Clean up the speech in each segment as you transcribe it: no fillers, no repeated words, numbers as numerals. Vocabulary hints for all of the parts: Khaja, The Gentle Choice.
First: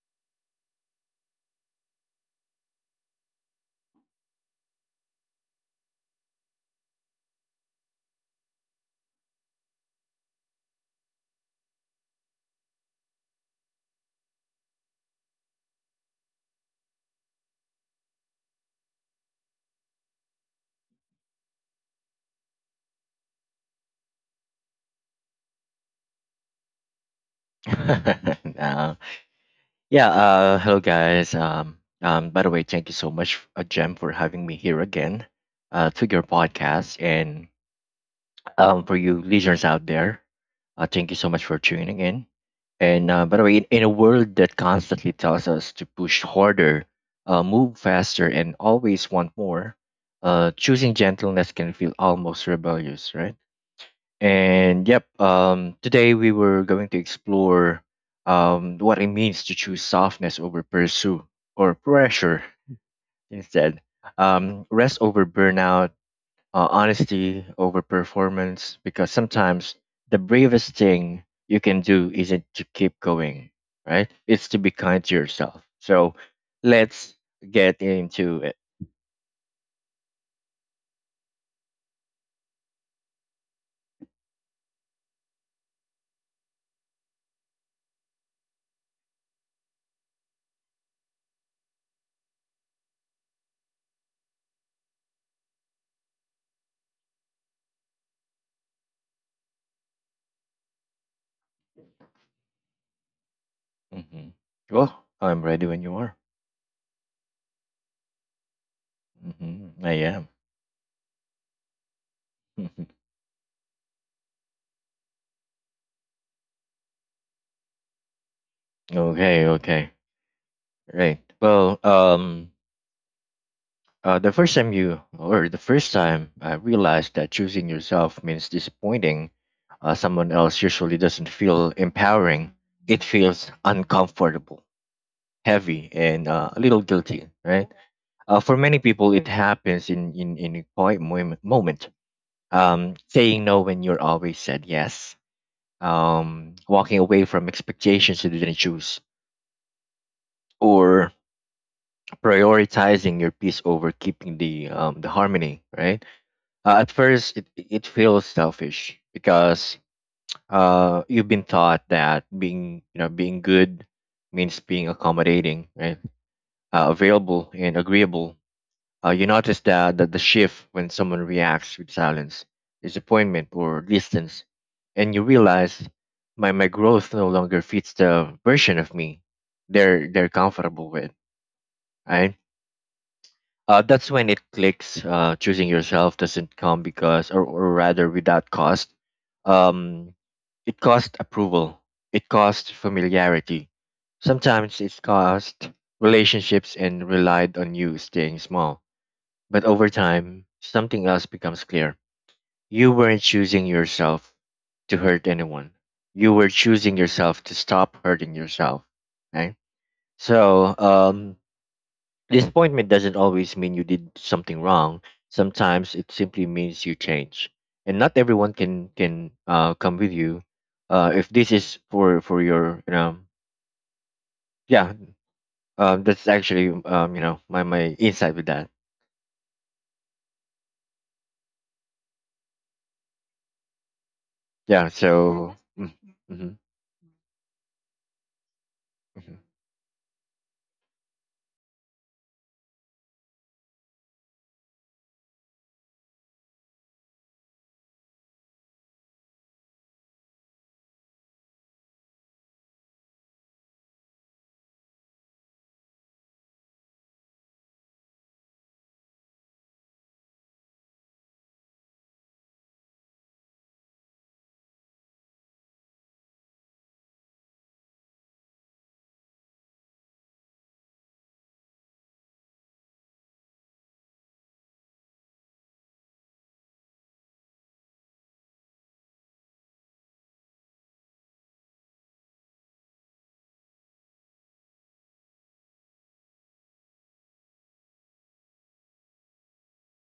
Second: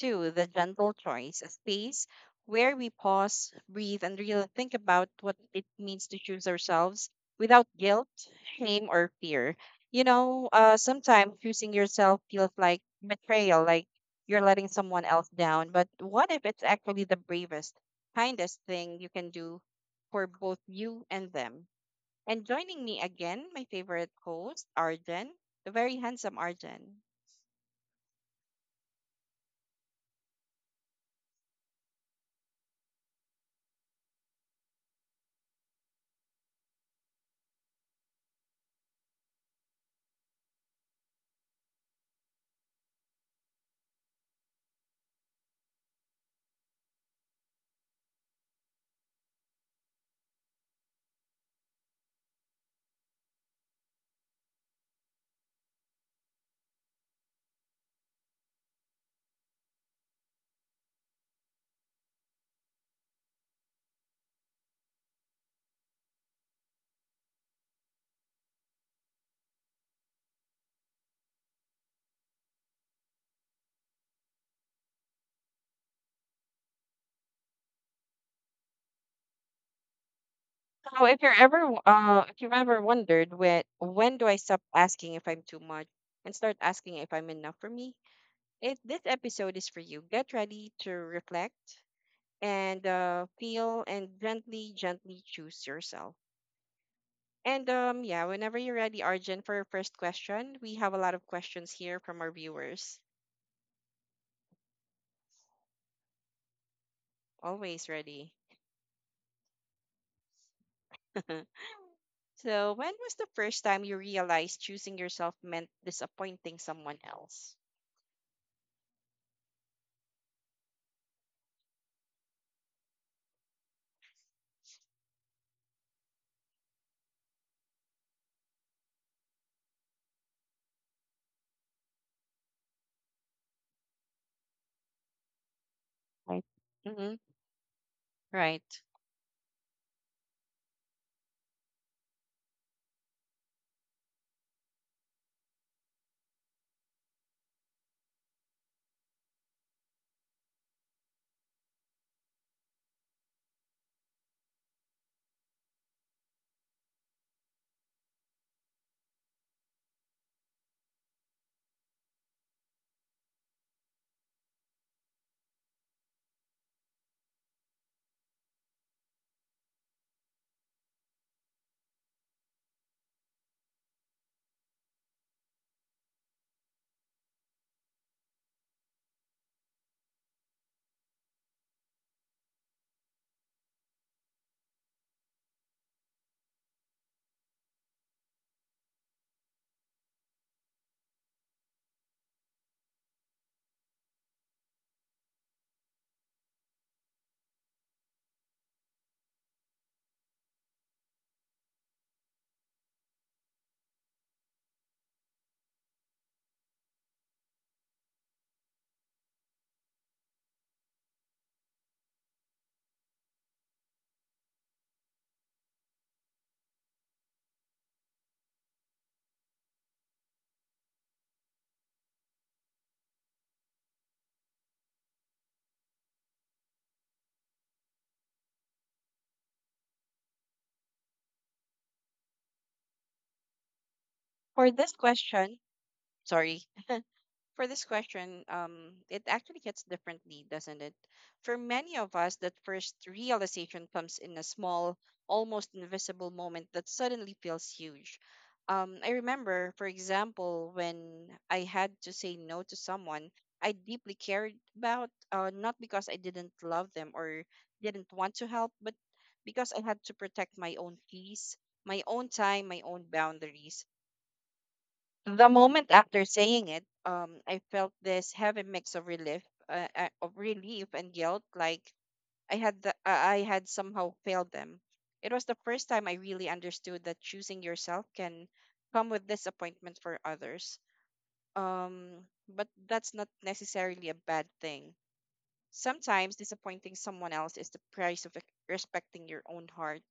to The Gentle Choice, a space where we pause, breathe, and really think about what it means to choose ourselves without guilt, shame, or fear. Sometimes choosing yourself feels like betrayal, like you're letting someone else down. But what if it's actually the bravest, kindest thing you can do for both you and them? And joining me again, my favorite host, Arjen, the very handsome Arjen. Nah. Yeah, hello guys. By the way, thank you so much, Jem, for having me here again to your podcast. And For you listeners out there, thank you so much for tuning in. And by the way, in a world that constantly tells us to push harder, move faster, and always want more, choosing gentleness can feel almost rebellious, right? And yep, today we were going to explore what it means to choose softness over pursue or pressure instead, rest over burnout, honesty over performance, because sometimes the bravest thing you can do isn't to keep going, right? It's to be kind to yourself. So let's get into it. So if you're ever if you've ever wondered, when do I stop asking if I'm too much and start asking if I'm enough for me, it this episode is for you. Get ready to reflect and feel and gently choose yourself. And yeah, whenever you're ready, Arjun, for your first question. We have a lot of questions here from our viewers. hmm Well, I'm ready when you are. Always ready. I am. So when was the first time you realized choosing yourself meant disappointing someone else? Okay, okay. Right. The first time I realized that choosing yourself means disappointing someone else usually doesn't feel empowering. It feels uncomfortable, heavy, and Right. a little Mm-hmm. guilty, right? For many Right. people, it happens in a quiet moment. Saying no when you're always said yes, walking away from expectations you didn't choose, or prioritizing your peace over keeping the harmony, right? At first, it feels selfish because you've been taught that being you know being good means being accommodating, right? Available and agreeable. You notice that the shift when someone reacts with silence, disappointment, or distance, and you realize my growth no longer fits the version of me they're comfortable with, right? That's when it clicks. Choosing yourself doesn't come because, or rather, without cost. Um, it costs approval. It costs familiarity. Sometimes it cost relationships and relied on you staying small. But over time, something else becomes clear. You weren't choosing yourself to hurt anyone. You were choosing yourself to stop hurting yourself. Right? So disappointment doesn't always mean you did something wrong. Sometimes it simply means you change, and not everyone can come with you. If this is for your. Yeah, that's actually my insight with that. For Yeah, this so question, mhm, sorry, for this question, it mhm, actually hits differently, doesn't it? For many of us, that first realization comes in a small, almost invisible moment that suddenly feels huge. I remember, for example, when I had to say no to someone I deeply cared about, not because I didn't love them or didn't want to help, but because I had to protect my own peace, my own time, my own boundaries. The moment after saying it, I felt this heavy mix of relief and guilt, like I had somehow failed them. It was the first time I really understood that choosing yourself can come with disappointment for others. But that's not necessarily a bad thing. Sometimes disappointing someone else is the price of respecting your own heart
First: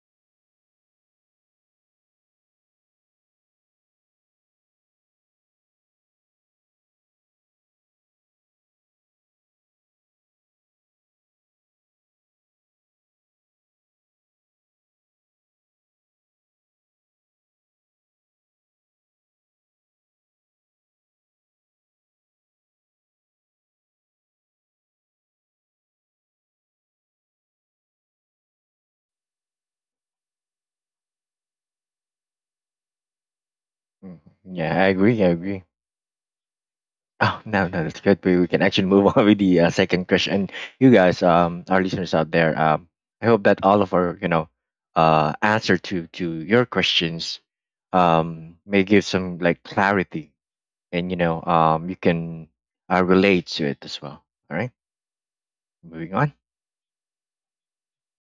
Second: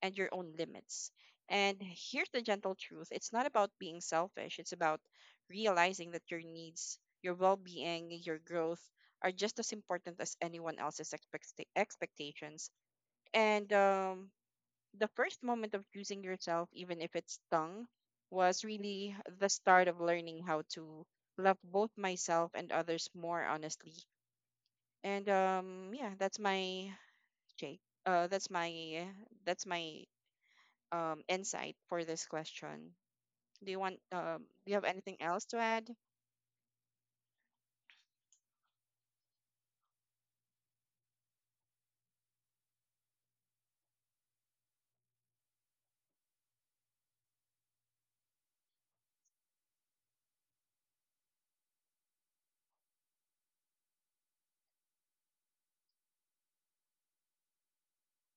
and your own limits. And here's the gentle truth: it's not about being selfish, it's about realizing that your needs, your well being, your growth are just as important as anyone else's expectations. And the first moment of choosing yourself, even if it's stung, was really the start of learning how to love both myself and others more honestly. And yeah, that's my Jake. Uh, that's my that's my insight for this question. Do you want mhm. um? Do you Yeah, have I anything agree, I else to agree. add? Oh no, no, that's good. We can actually move on with the second question. You guys, our listeners out there, I hope that all of our, you know, answer to your questions, may give some like clarity, and you know, you can relate to it as well. All right, moving on.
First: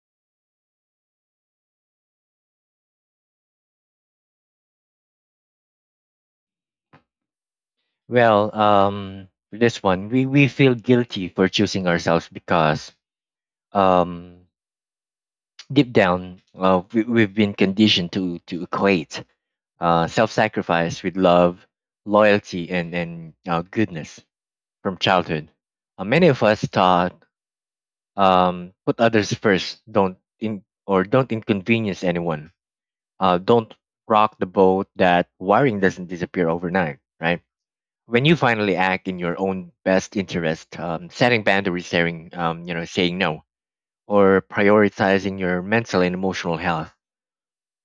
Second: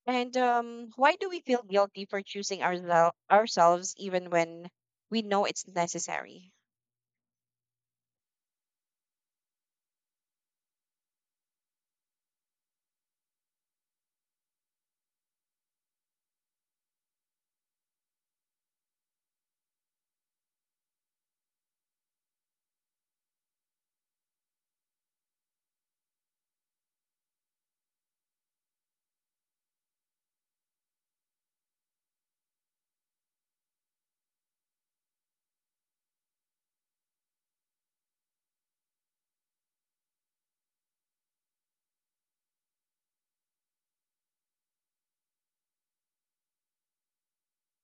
And why do we feel guilty for choosing ourselves even when we know it's necessary? Well, for this one, we feel guilty for choosing ourselves because um, deep down, we've been conditioned to equate self sacrifice with love, loyalty, and goodness from childhood. Many of us taught put others first, don't in, or don't inconvenience anyone, don't rock the boat, that wiring doesn't disappear overnight, right? When you finally act in your own best interest, setting boundaries, saying, you know, saying no, or prioritizing your mental and emotional health,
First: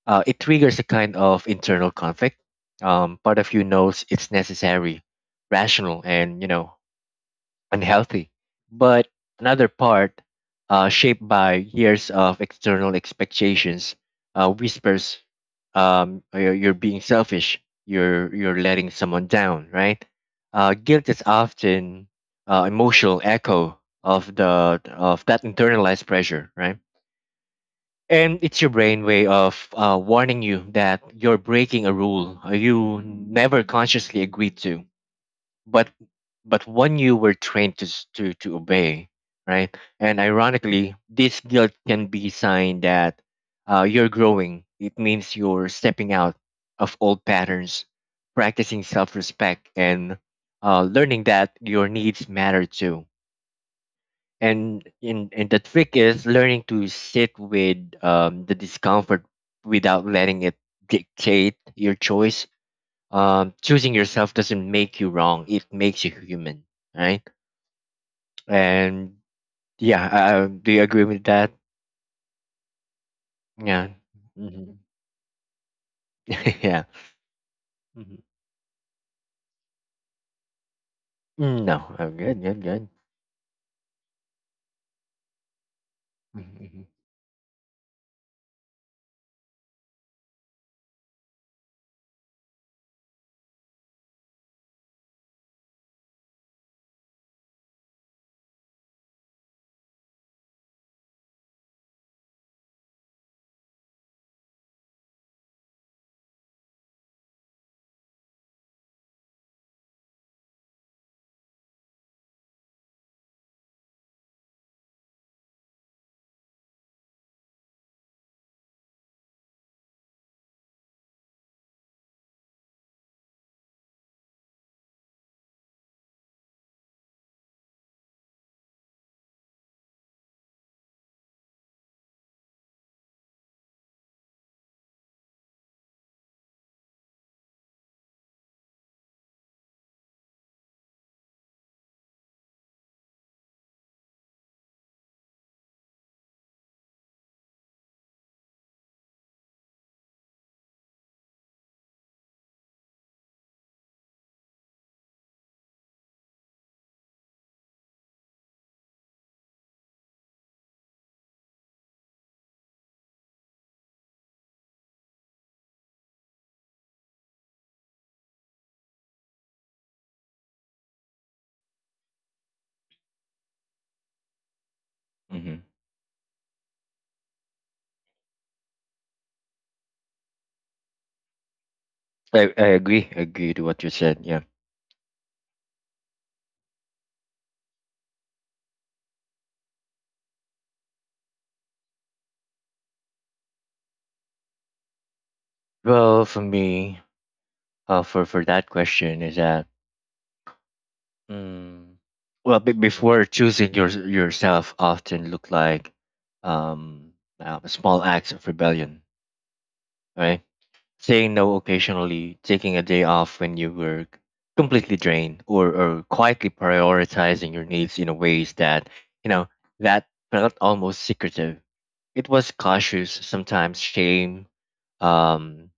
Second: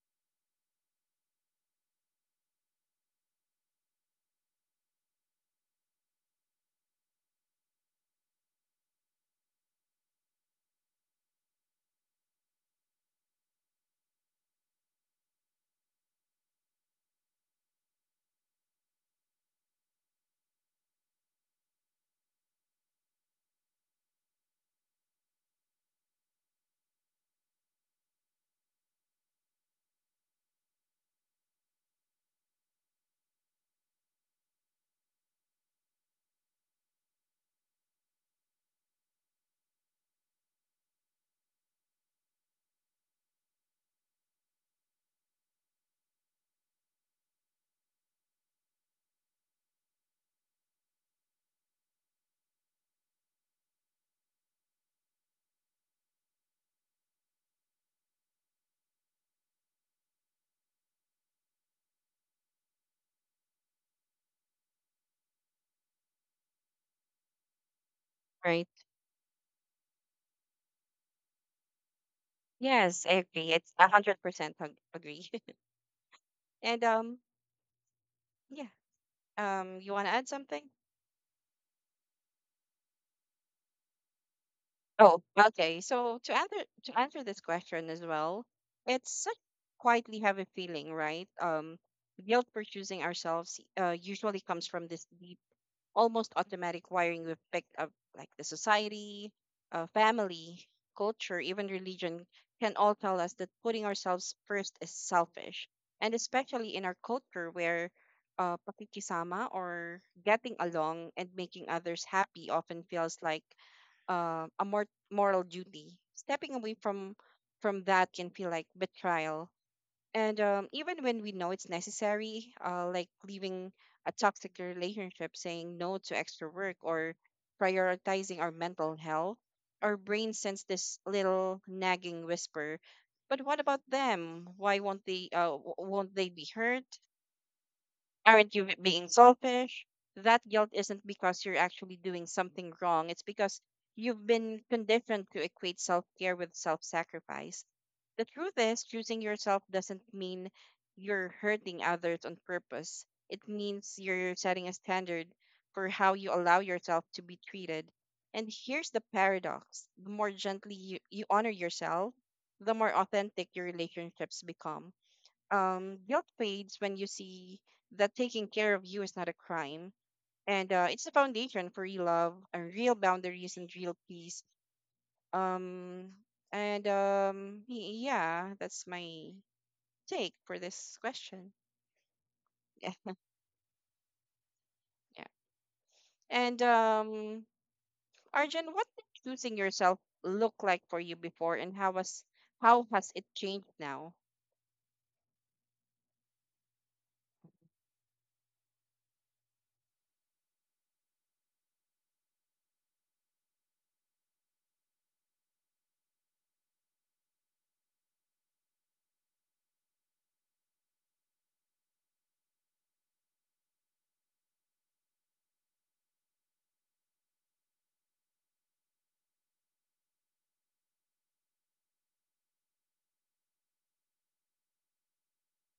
It triggers a kind of internal conflict. Part of you knows it's necessary, rational, and you know unhealthy, but another part, shaped by years of external expectations, whispers, "You're being selfish. You're letting someone down." Right? Guilt is often emotional echo of the of that internalized pressure. Right? And it's your brain way of warning you that you're breaking a rule you never consciously agreed to, but but one you were trained to to obey, right? And ironically, this guilt can be a sign that you're growing. It means you're stepping out of old patterns, practicing self-respect, and learning that your needs matter too, and the trick is learning to sit with the discomfort without letting it dictate your choice. Um, choosing yourself doesn't make you wrong, it makes you human, right? Right? and yeah Do you agree with that? Yes, I agree. It's Yeah. 100% Hmm. Agree. Yeah. and Mhm. Yeah. You want to add something? Mm, no, I'm good, good, good. Oh, okay. So to Mm-hmm. Answer this question as well, it's such quietly heavy feeling, right? Guilt for choosing ourselves, usually comes from this deep, almost automatic wiring we've picked up, like the society, family, culture, even religion can all tell us that putting ourselves first is selfish, and especially in our culture where pakikisama, or getting along and making others happy, often feels like a more moral duty. Stepping away from that can feel like betrayal. And even when we know it's necessary, like leaving a toxic relationship, saying no to extra work, or prioritizing our mental health, our brain sends this little nagging whisper. But what about them? Why won't they? Won't they be hurt? Aren't you being selfish? That guilt isn't because you're actually doing something wrong. It's because you've been conditioned to equate self care with self sacrifice. The truth is, choosing yourself doesn't mean you're hurting others on purpose. It means you're setting a standard for how you allow yourself to be treated. And here's the paradox: the more gently you honor yourself, the more authentic your relationships become. Guilt fades when you see that taking care of you is not a crime. And it's the foundation for real love, and real boundaries, and real peace. Hmm. Um, yeah, that's my take for this question. I agree, Yeah, agree to what you said. Yeah, yeah. And Arjun, what did choosing yourself look like for you before, and how has it changed now? well for me, for that question is that, Mm. well, be before choosing your yourself often look like um, small acts of rebellion, right? Saying no occasionally, taking a day off when you were completely drained, or quietly prioritizing your needs in a ways that you know that felt almost secretive. It was cautious, sometimes shame, um,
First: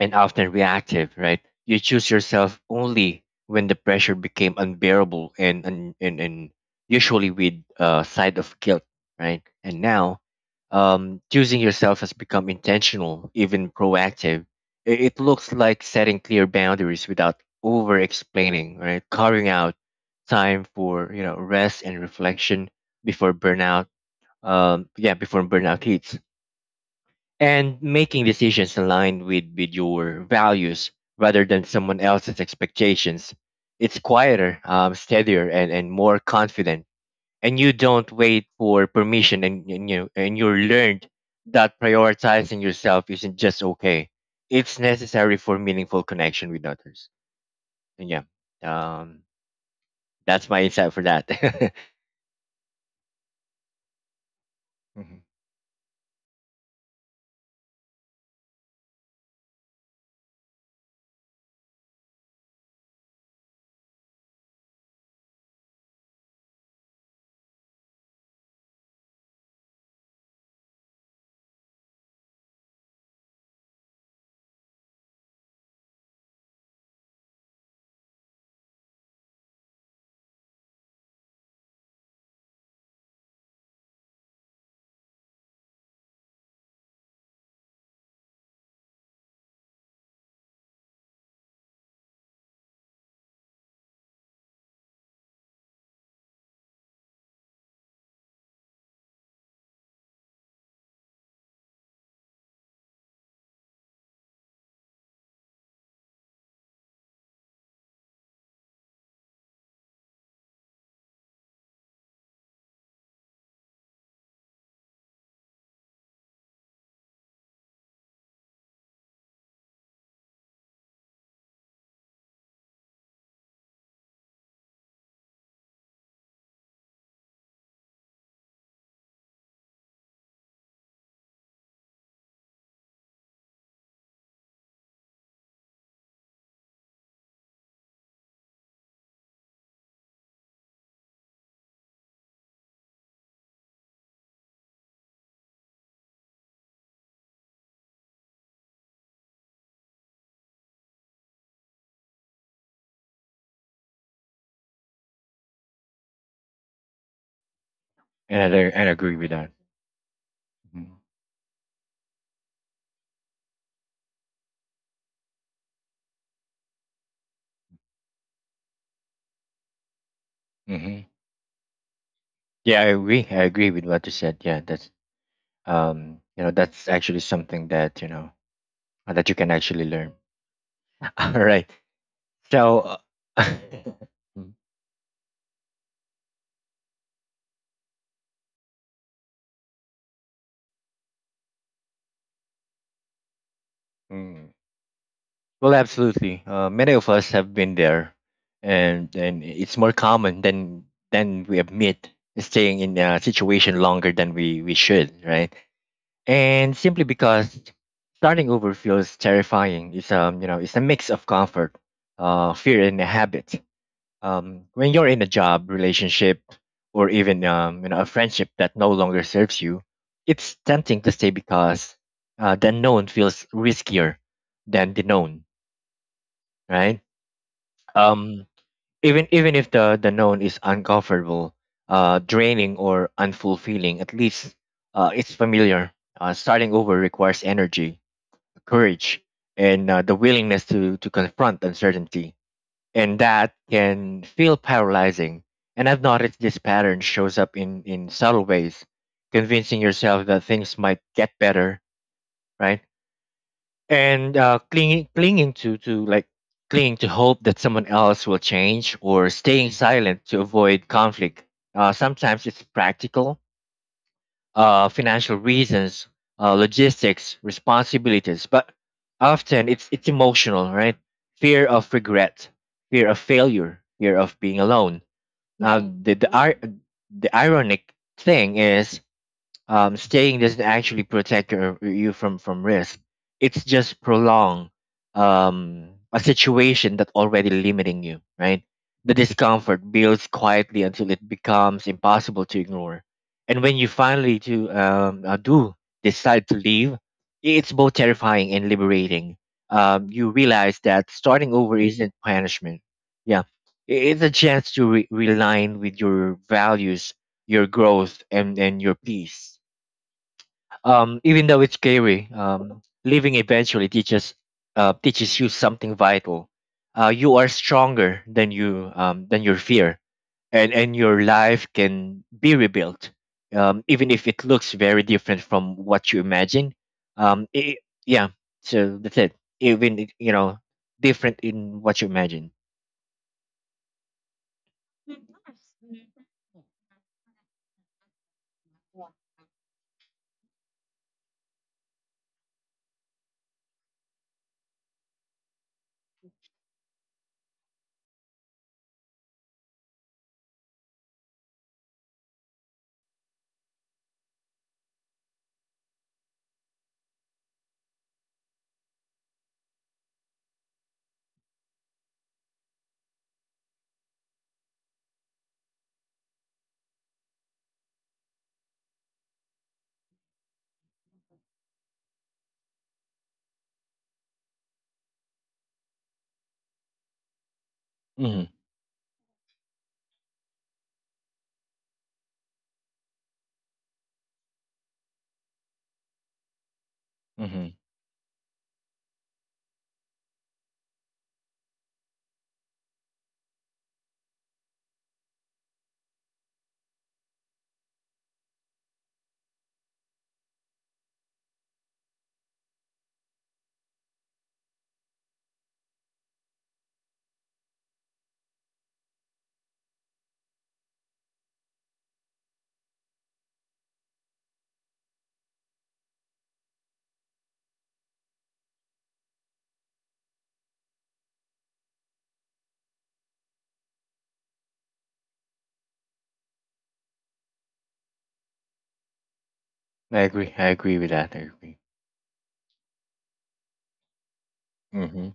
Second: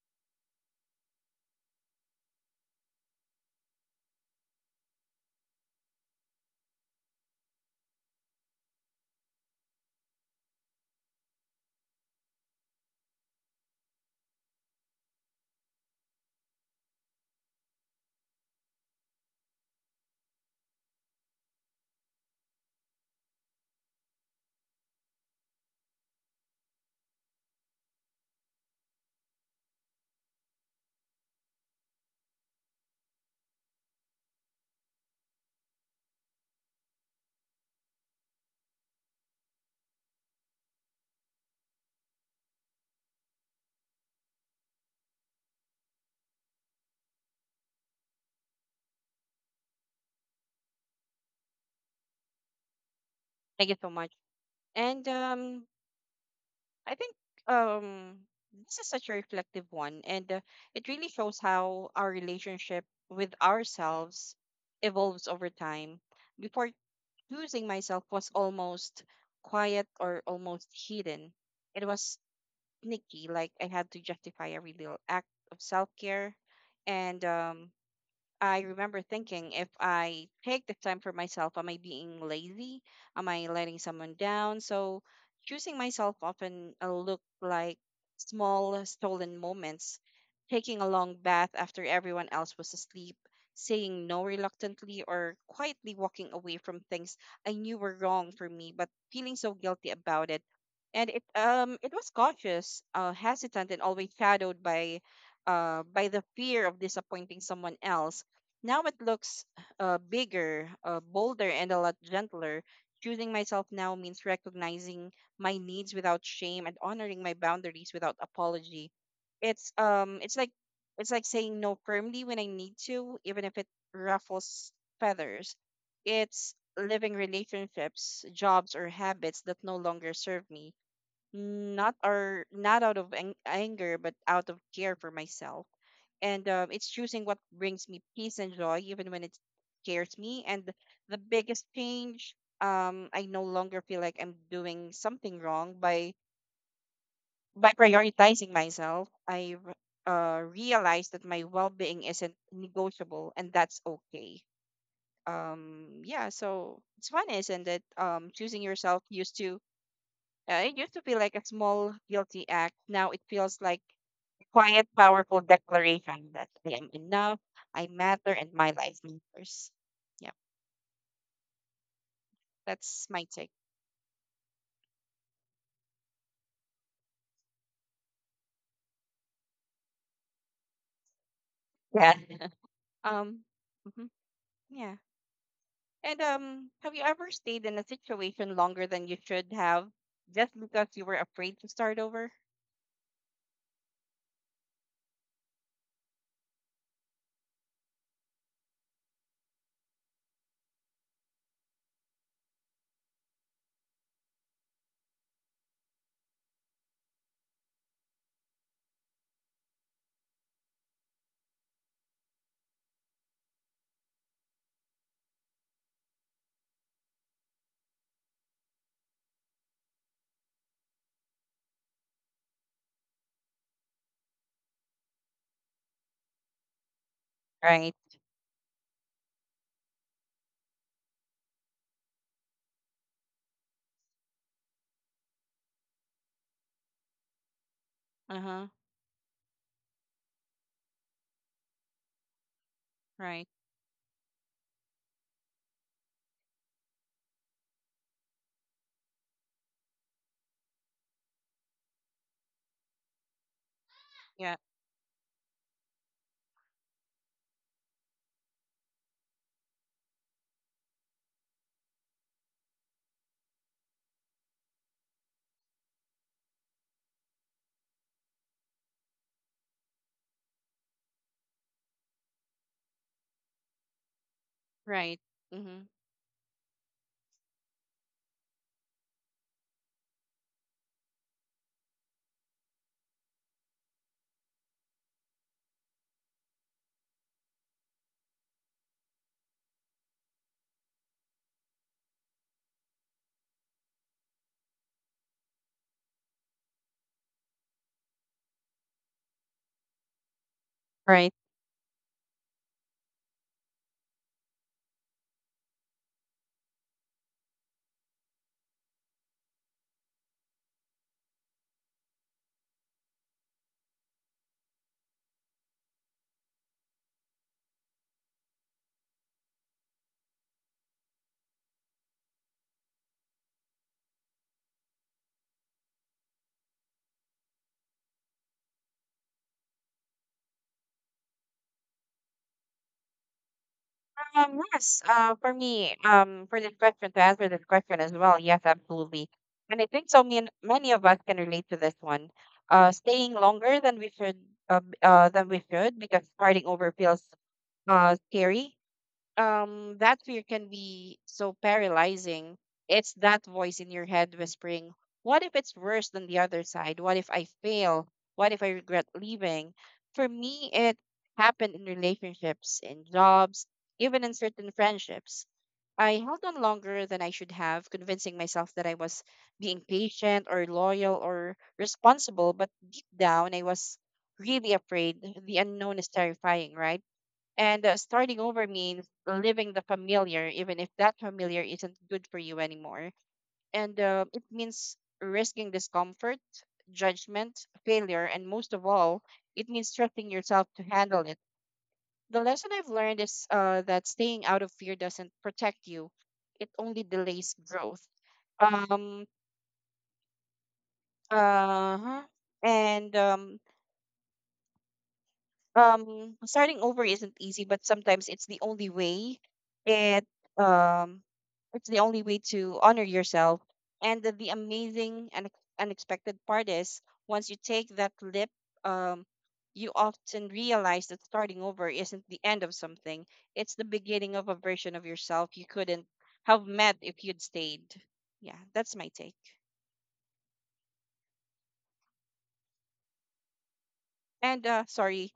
and often reactive, right? You choose yourself only when the pressure became unbearable, and usually with a side of guilt, right? And now, choosing yourself has become intentional, even proactive. It looks like setting clear boundaries without over explaining, right? Carving out time for you know rest and reflection before burnout. Yeah, before burnout hits, and making decisions aligned with your values rather than someone else's expectations. It's quieter, steadier, and more confident. And you don't wait for permission, and you learned that prioritizing yourself isn't just okay; it's necessary for meaningful connection with others. And yeah, um, that's my insight for that. Thank you so much. And Mhm. I think um this is such a reflective one, and it really shows how our relationship with ourselves evolves over time. Before, choosing myself was almost quiet or almost hidden. It was sneaky, like I had to justify every little act of self care, and I remember thinking, if I take the time for myself, am I being lazy? Am I letting someone down? So choosing myself often looked like small stolen moments, taking a long bath after everyone else was asleep, saying no reluctantly, or quietly walking away from things I knew were wrong for me, but feeling so guilty about it. And it was cautious, hesitant, and always shadowed by the fear of disappointing someone else. Now it looks bigger, bolder, and a lot gentler. Choosing myself now means recognizing my needs without shame and honoring my boundaries without apology. It's um, it's like it's like saying no firmly when I need to, even if it ruffles feathers. It's living relationships, jobs, or habits that no longer serve me, not out of anger but out of care for myself. And it's choosing what brings me peace and joy even when it scares me. And the biggest change, I no longer feel like I'm doing something wrong by prioritizing myself. I realized that my well-being isn't negotiable, and that's okay. Yeah, so it's fun, isn't it? And I, Choosing and I yourself agree with used that. to, it used Mhm. to be like a small guilty act. Now it feels like a quiet, powerful declaration that I am enough, I matter, and my life matters. Yeah, Mhm. Yeah, I that's my agree. I take. agree with what you said. Yeah, that's you know that's actually something that you know that you can actually learn. All right, Yeah. so Um, uh, mhm, Mm. yeah. And have you ever stayed in a situation longer than you should have just because you were afraid to start over? Mm. Well, absolutely, many of us have been there, and it's more common than we admit, staying in a situation longer than we should, right? And simply because starting over feels terrifying. It's you know it's a mix of comfort, fear, and a habit. When you're in a job relationship or even you know a friendship that no longer serves you, it's tempting to stay because the known feels riskier than the known, right? Right. Um, even if the known is uncomfortable, draining or unfulfilling, at least it's familiar. Uh, starting over requires energy, Uh huh. courage, and the willingness to confront uncertainty, and Right. that can feel paralyzing. And I've noticed this pattern shows up in subtle ways, convincing yourself that things might get better, right? And Yeah. Clinging to hope that someone else will change, or staying silent to avoid conflict. Sometimes it's practical, financial reasons, logistics, responsibilities, but often it's emotional, right? Fear of regret, fear of failure, fear of being alone. Right. Now Mm-hmm. the ironic thing is staying doesn't actually protect you from risk. It's just prolong a situation that already limiting you. Right. The discomfort builds quietly until it becomes impossible to ignore. And when you finally to do decide to leave, it's both terrifying and liberating. You realize that starting over isn't punishment. Yeah, it's a chance to realign with your values, your growth, and your peace. Um, even though it's scary, living eventually teaches you something vital. You are stronger than you than your fear, and your life can be rebuilt, even if it looks very different from what you imagine. I Yeah, so that's it. Even if, you know, different in what you imagine. Yes, for me, for this question, to answer this question as well, yes, absolutely. And I think so many, many of us can relate to this one. Staying longer than we should, than we should, because starting over feels scary. That fear can be so paralyzing. It's that voice in your head whispering, "What if it's worse than the other side? What if I fail? What if I regret leaving?" For me, it happened in relationships, in jobs, even in certain friendships. I held on longer than I should have, convincing myself that I was being patient or loyal or responsible, but deep down I was really afraid. The unknown is terrifying, right? And starting Mm-hmm, over means living the familiar, even if that familiar isn't good for you anymore. And it means risking discomfort, judgment, mm-hmm. failure, and most of all, it means trusting yourself to handle it. The lesson I've learned is that staying out of fear doesn't protect you, it only delays growth. Um, uh And starting over isn't easy, but sometimes it's the only way. it um it's the only way to honor yourself. And the amazing and unexpected part is, once you take that leap, um you often realize that starting over isn't the end of something, it's the beginning of a version of yourself you couldn't have met if you'd stayed. Yeah, that's my take. I agree. I agree with that. I agree. And Mm-hmm, Sorry.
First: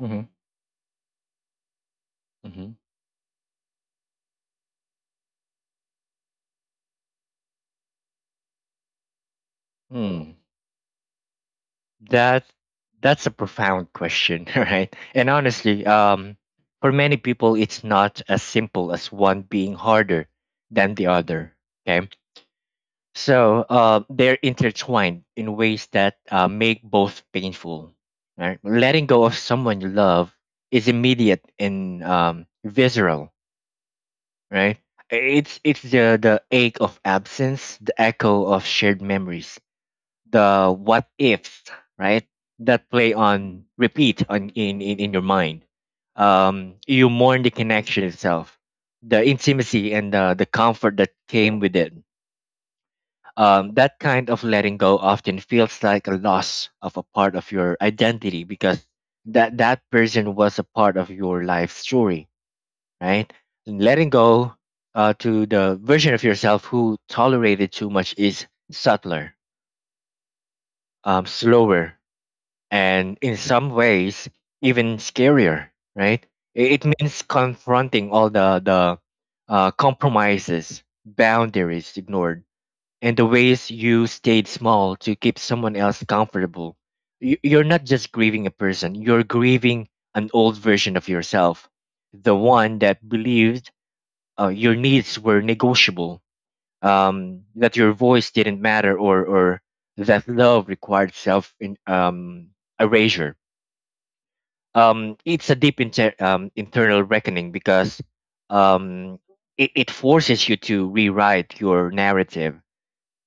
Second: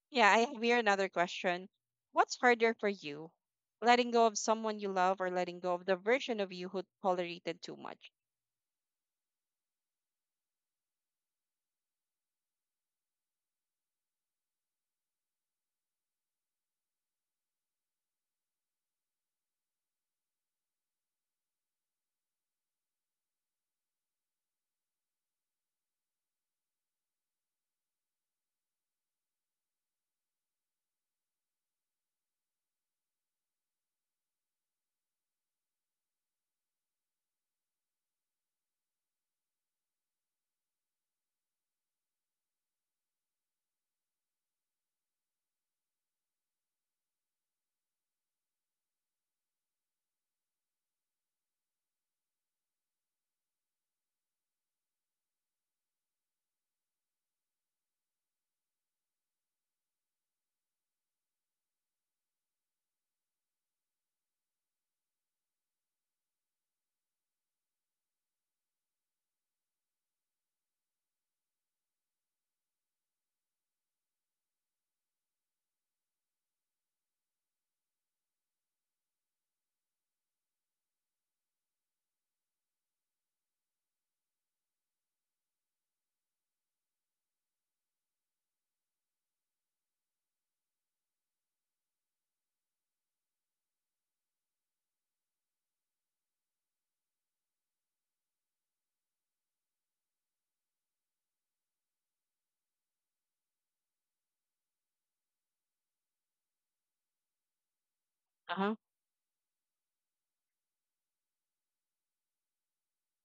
mm-hmm, Yeah, I have here another question. What's harder for you? Letting go of someone you love, or letting go of the version of you who tolerated too much? mm-hmm. That that's a profound question, right? And honestly, for many people, it's not as simple as one being harder than the other. Okay, so they're intertwined in ways that make both painful. Right, letting go of someone you love is immediate and visceral. Right, it's the ache of absence, the echo of shared memories, the what ifs, right? That play on repeat in your mind. You mourn the connection itself, the intimacy and the comfort that came with it. That kind of letting go often feels like a loss of a part of your identity because that person was a part of your life story, right? And letting go to the version of yourself who tolerated too much is subtler, slower, and in some ways even scarier, right? It means confronting all the compromises, boundaries ignored, and the ways you stayed small to keep someone else comfortable. You're not just grieving a person, you're grieving an old version of yourself, the one that believed your needs were negotiable, that your voice didn't matter, or that love required self erasure. Um, it's a deep internal reckoning because Uh-huh. um, it forces you to rewrite your narrative.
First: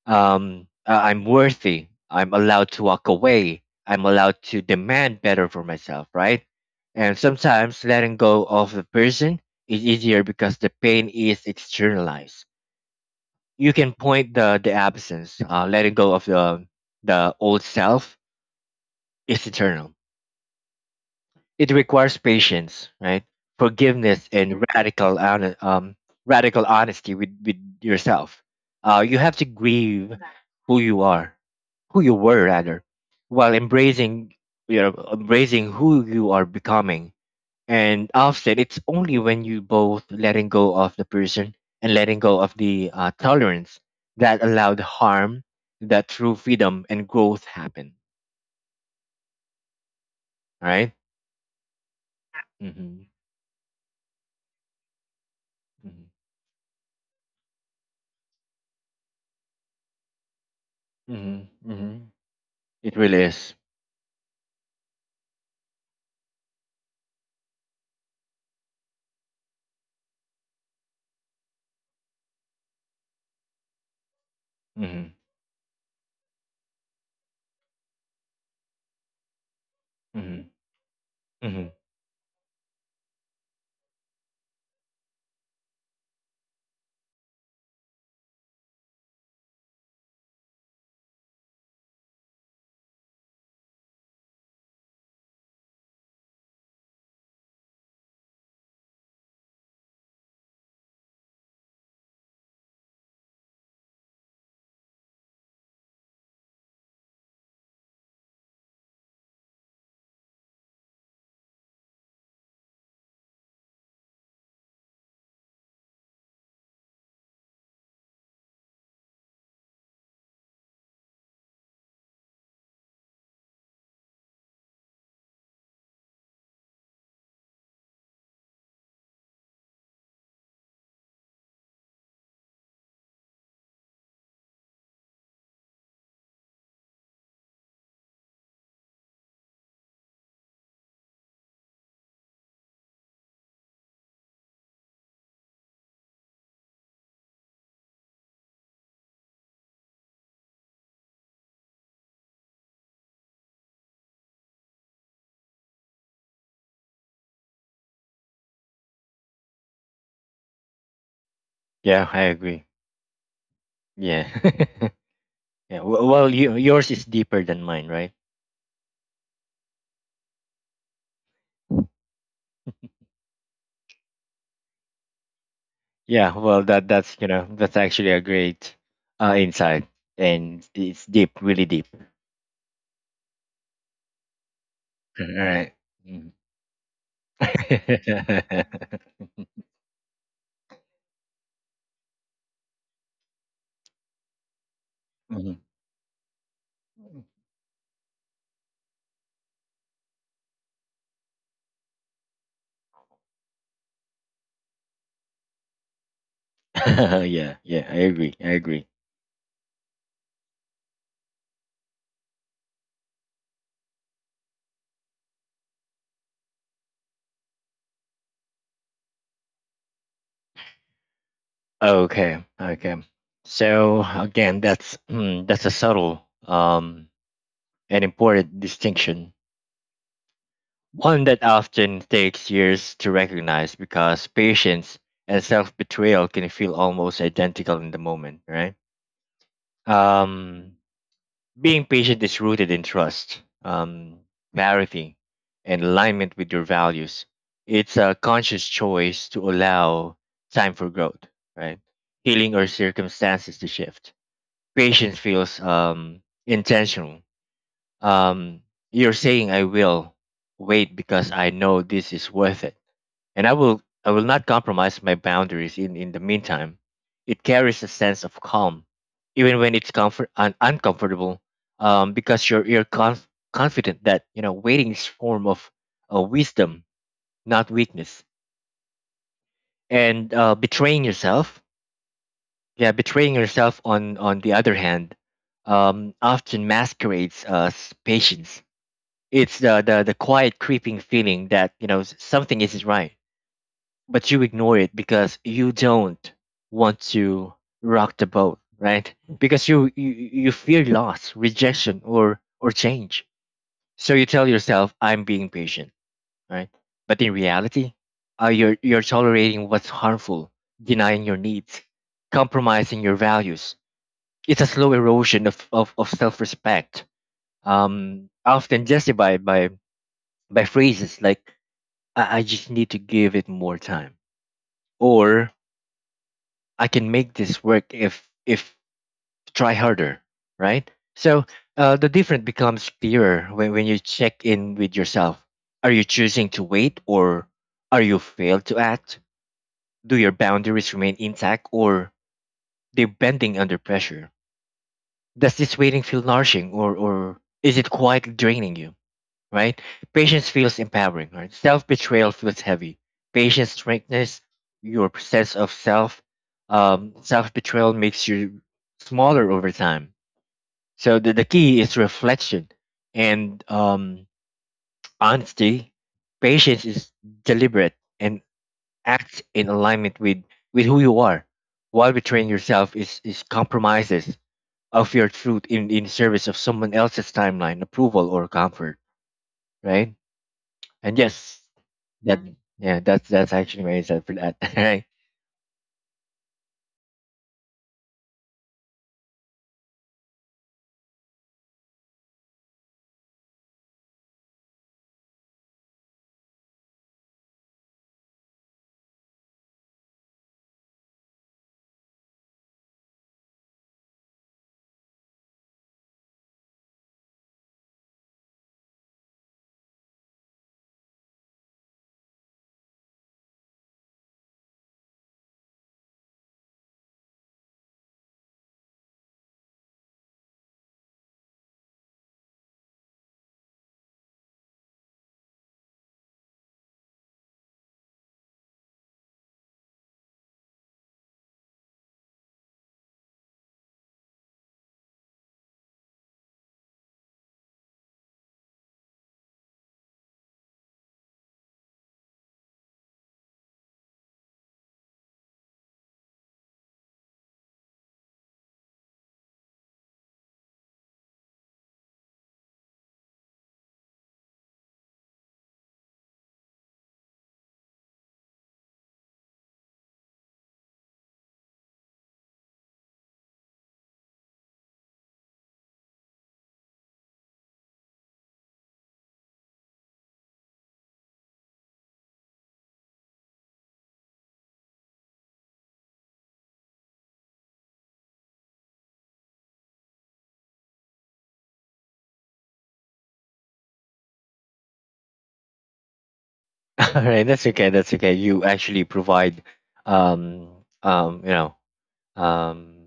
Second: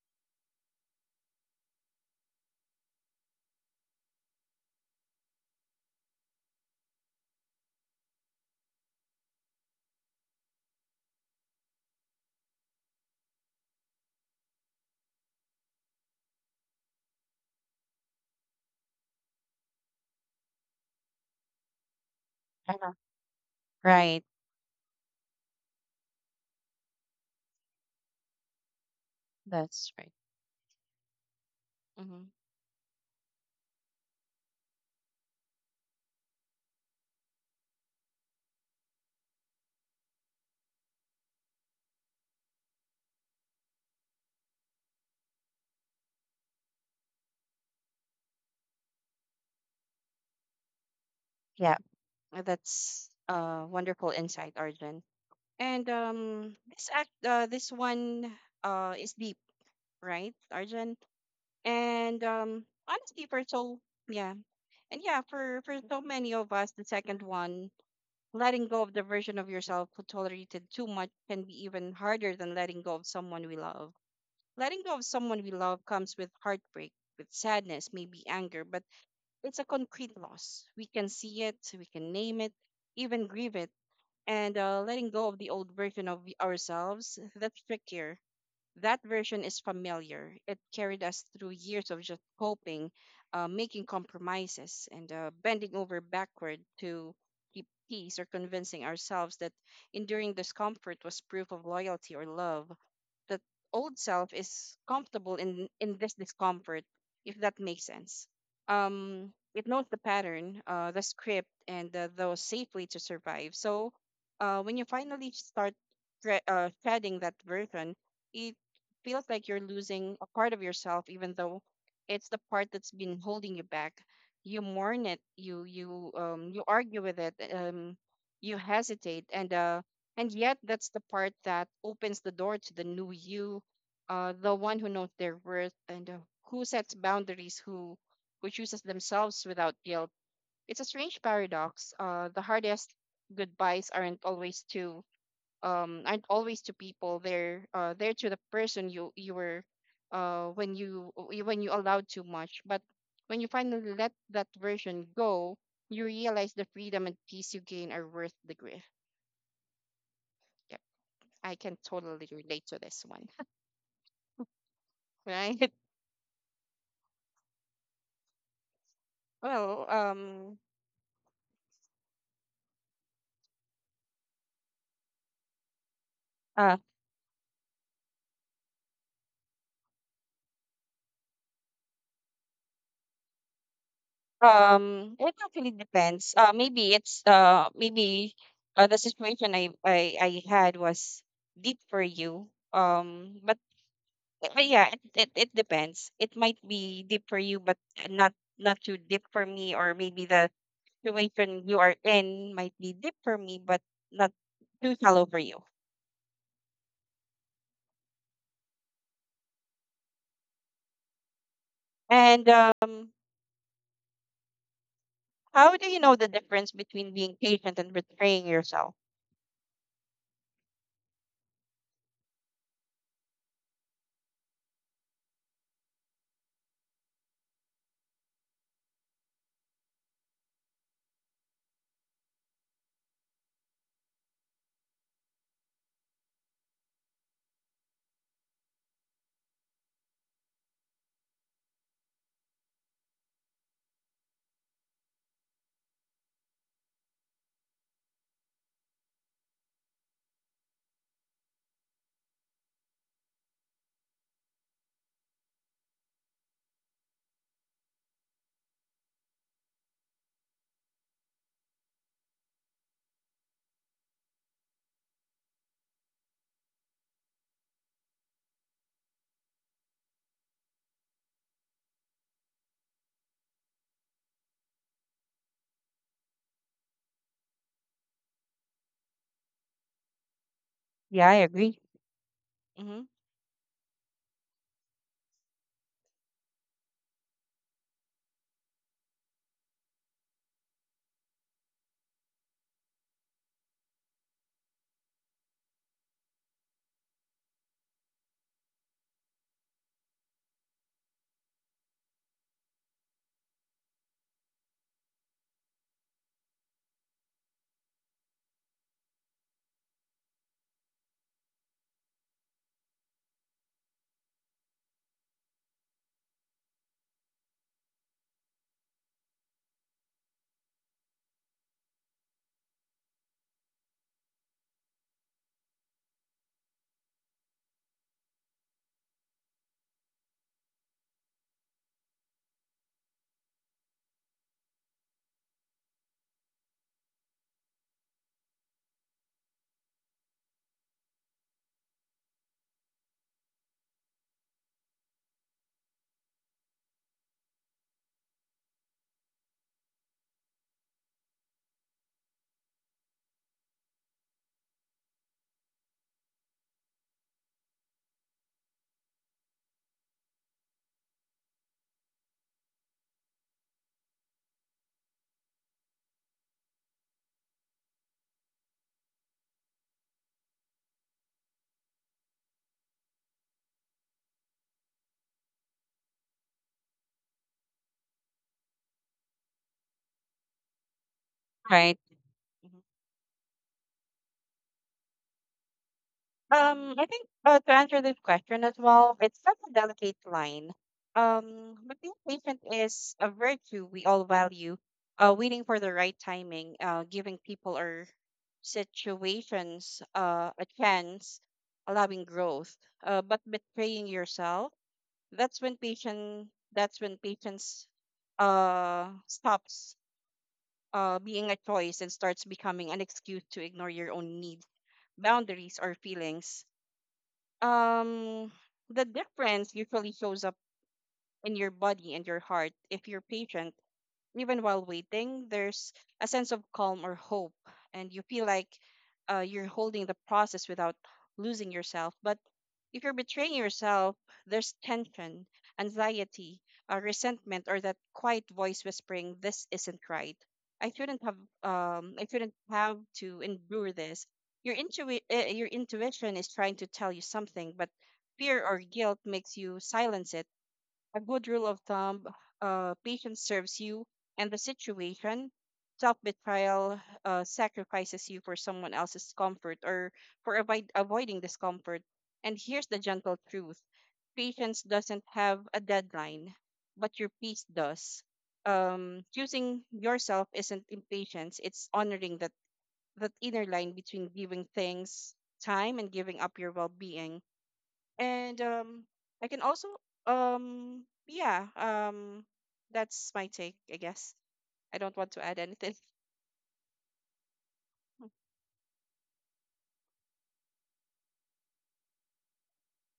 I'm worthy. I'm allowed to walk away. I'm allowed to demand better for myself, right? And sometimes letting go of the person is easier because the pain is externalized. You can point the absence. Letting go of the old self is eternal. It requires patience, Uh-huh. right? Right. Forgiveness and radical honesty with yourself. You have to That's right. grieve who you are, who you Hmm. were rather, while embracing embracing who you are becoming. And often it's only when you both letting go of the person and letting go of the tolerance that allowed harm, that true freedom and growth happen. All right. Yeah. Mm-hmm. that's a wonderful insight, Arjun. And Mm-hmm. This act, this one, is deep, right, Arjun? Mm-hmm. Mm-hmm. And It honestly, really for is. so— yeah, and yeah, for so many of us, the second one— letting go of the version of yourself who tolerated too much can be even harder than letting go of someone we love. Letting go of Hmm someone we love comes with heartbreak, with sadness, maybe anger, but it's a concrete hmm loss. We can see it, hmm we can name it, even grieve it. And letting go of the old version of ourselves, that's trickier. That version is familiar. It carried us through years of just coping, making compromises, and bending over backward to keep peace or convincing ourselves that enduring discomfort was proof of loyalty or love that Old self is comfortable in this discomfort, if that makes sense. It knows the pattern, the script, and the safe way to survive. So when you finally start threading that version, it feels like you're losing a part of yourself, even though it's the part that's been holding you back. You mourn it, you, you argue with it, you hesitate, and yet, that's the part that opens the door to the new you, the one who knows their worth, and who sets boundaries, who chooses themselves without guilt. It's a strange paradox. The hardest goodbyes aren't always to people. They're to the person you were, when you allowed too much. But when you finally let that version go, you realize the freedom and peace you gain are worth the grief. I can Yeah, totally I relate agree. to this one, Yeah, right? yeah. Well, yours is deeper than mine, right? Well, Yeah. Well, uh, that's that's actually a great insight, and it's deep, really deep. All it actually right. depends. Mm. Maybe it's maybe the situation I had was deep for you. But Yeah, it Mhm. depends. It might be deep for you, but not not too deep for me. Or maybe the situation you are in might be deep for me, but not too shallow for you. Yeah, yeah. I agree. I agree. And How do you know the difference between being patient and betraying yourself? Okay, okay. So again, that's that's a subtle and important distinction, one that often takes years to recognize because patience and self betrayal can feel almost identical in the moment, right? Um, Being patient is rooted in trust, clarity, and alignment with your values. It's a conscious choice to allow time for growth, right? Healing or circumstances to shift. Patience feels intentional. Um, you're saying, I will wait because I know this is worth it, and I will not compromise my boundaries in the meantime. It carries a sense of calm, even when it's uncomfortable, because you're confident that waiting is form of wisdom, not weakness. And betraying Yeah, I yourself, agree. Mm-hmm. yeah, betraying yourself on the other hand, often masquerades as patience. It's the quiet creeping feeling that something isn't right, but you ignore it because you don't want to rock the boat, right? Because you fear loss, rejection, or change, so you tell yourself I'm being patient, right? But in reality, you're tolerating what's harmful, denying your needs, compromising your values. It's a slow erosion of self-respect, often justified by phrases like, I just need to give it more time, or I can make this work if try harder, right? So the difference becomes clearer when you check in with yourself. Are you choosing to wait, or are you failed to act? Do your boundaries remain intact, or they bending under pressure? Does this waiting feel nourishing, or is it quite draining you? Right? Patience feels empowering, right? Self betrayal feels heavy. Patience strengthens your sense of self. Self betrayal makes you smaller over time. So the key is reflection and honesty. Patience is deliberate and acts in alignment with who you are. While betraying yourself is compromises of your truth in service of someone else's timeline, approval, or comfort, right? And yes, Right. that Mhm. Mhm. Yeah, that's actually my answer for that. Right, I think to answer this question as well, it's such a delicate line. But being patient is a virtue we all value. Waiting for the right timing, giving people or situations a chance, allowing growth. But betraying yourself, that's when patient. That's when patience stops being a choice and starts becoming an excuse to ignore your own needs, boundaries, or feelings. Um, the difference usually shows up in your body and your heart. If you're patient, even while waiting, there's a sense of calm or hope, and you feel like you're holding the process without losing yourself. But if you're betraying yourself, there's tension, anxiety, resentment, or that quiet voice whispering, "This isn't right. I shouldn't have. I shouldn't have to endure this." Your intuition is trying to tell you something, but fear or guilt makes you silence it. A good rule of thumb: patience serves you and the situation. Self betrayal sacrifices you for someone else's comfort or for avoiding discomfort. And here's the gentle truth: patience doesn't have a deadline, but your peace does. Choosing yourself isn't impatience, it's honoring that, that inner line between giving things time and giving up your well being. And I can also um yeah um that's my take, I guess. I don't want to add anything. all right, that's okay, that's okay. You actually provide, um, um, you know, um,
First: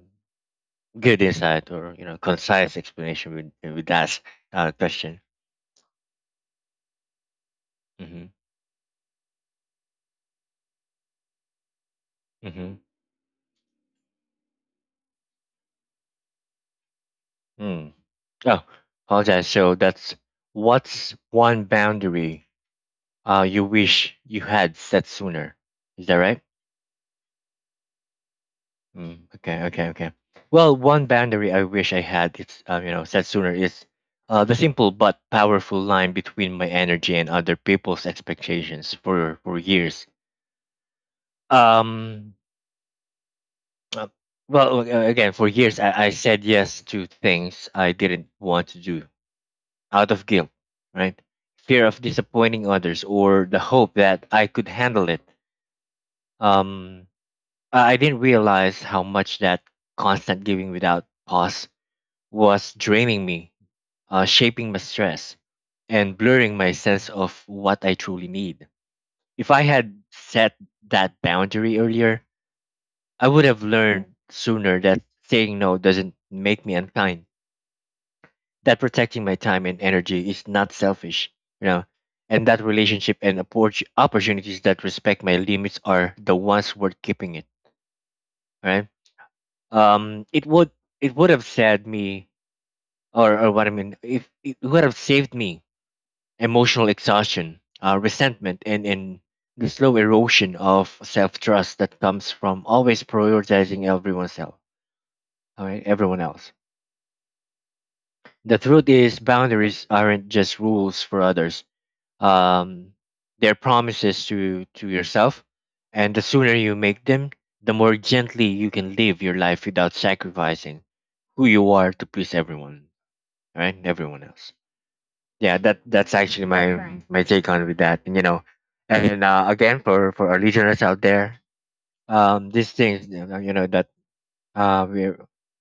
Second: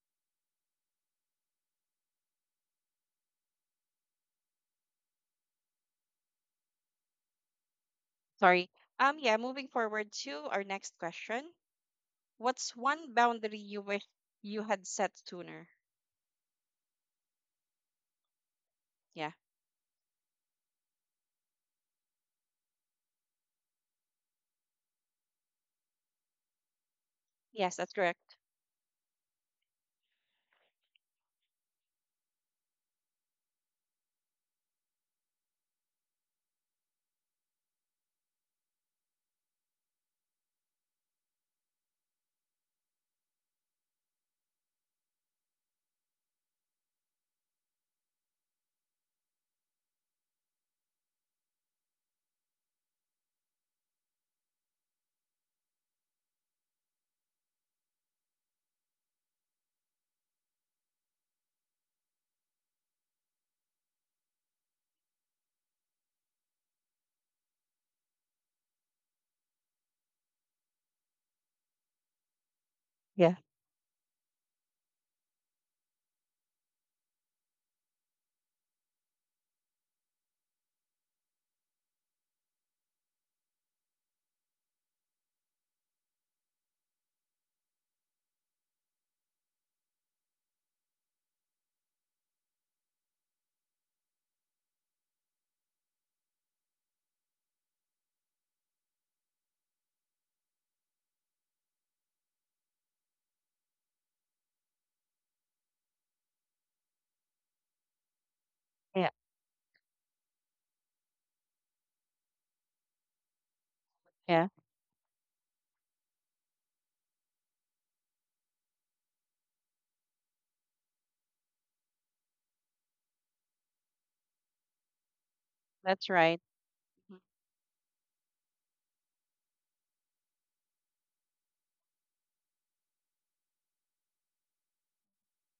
good insight or you know, concise explanation with that question. Mm-hmm. Sorry. Yeah, moving forward to our next question: what's Mm-hmm. one boundary you wish you had set sooner? Mm. Oh, Yeah. apologize. So that's what's one boundary you wish you had set sooner? Is that right? Yes, that's correct. Mm, okay, okay, okay. Well, one boundary I wish I had, it's said sooner is the simple but powerful line between my energy and other people's expectations for years. Um, uh, Again, for years I said yes to things I didn't want to do out of guilt, right? Fear of disappointing others or the hope that I could handle it. Um, I didn't realize how much that constant giving without pause was draining me, shaping my stress, and blurring my sense of what I truly need. If I had set that boundary earlier, I Yeah. would have learned sooner that saying no doesn't make me unkind, that protecting my time and energy is not selfish, you know, and that relationship and opportunities that respect my limits are the ones worth keeping it, right? It would it would have said me, or what I mean, if it would have saved me emotional exhaustion, resentment, and the slow erosion of self trust that comes from always prioritizing everyone else. All right, everyone else. The truth Yeah. is, boundaries aren't just rules for others. Um, they're promises Yeah. to yourself, and the sooner you make them, the more gently you can live your life without sacrificing who you are to please everyone, right? Everyone else. Yeah, That's that's right. actually my Mhm. my take on with that, and you know, and again for our listeners out there, these things, you know, that we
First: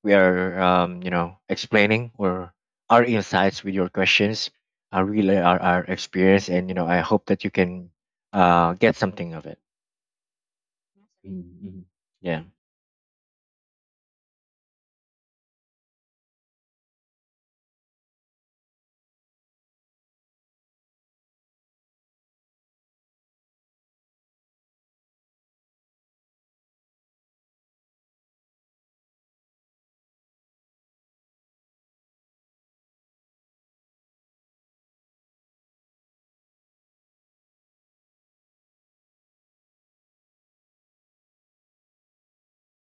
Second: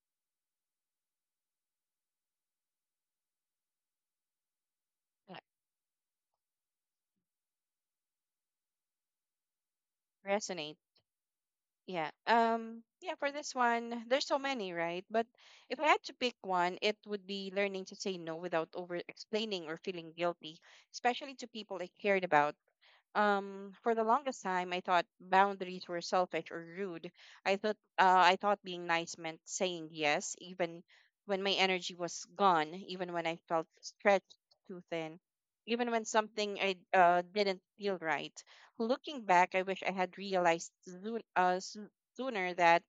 are explaining or our insights with your questions are Yeah. really our experience, and you know I hope that you can get something of it. Resonate. Hmm. Yeah. Yeah. Yeah, for this one, there's so many, right? But if I had to pick one, it would be learning to say no without over explaining or feeling guilty, especially to people I cared about. For the longest time, I thought boundaries were selfish or rude. I thought being nice meant saying yes, even when my energy was gone, even when I felt stretched too thin, even when something I didn't feel right. Looking back, I wish I had realized sooner that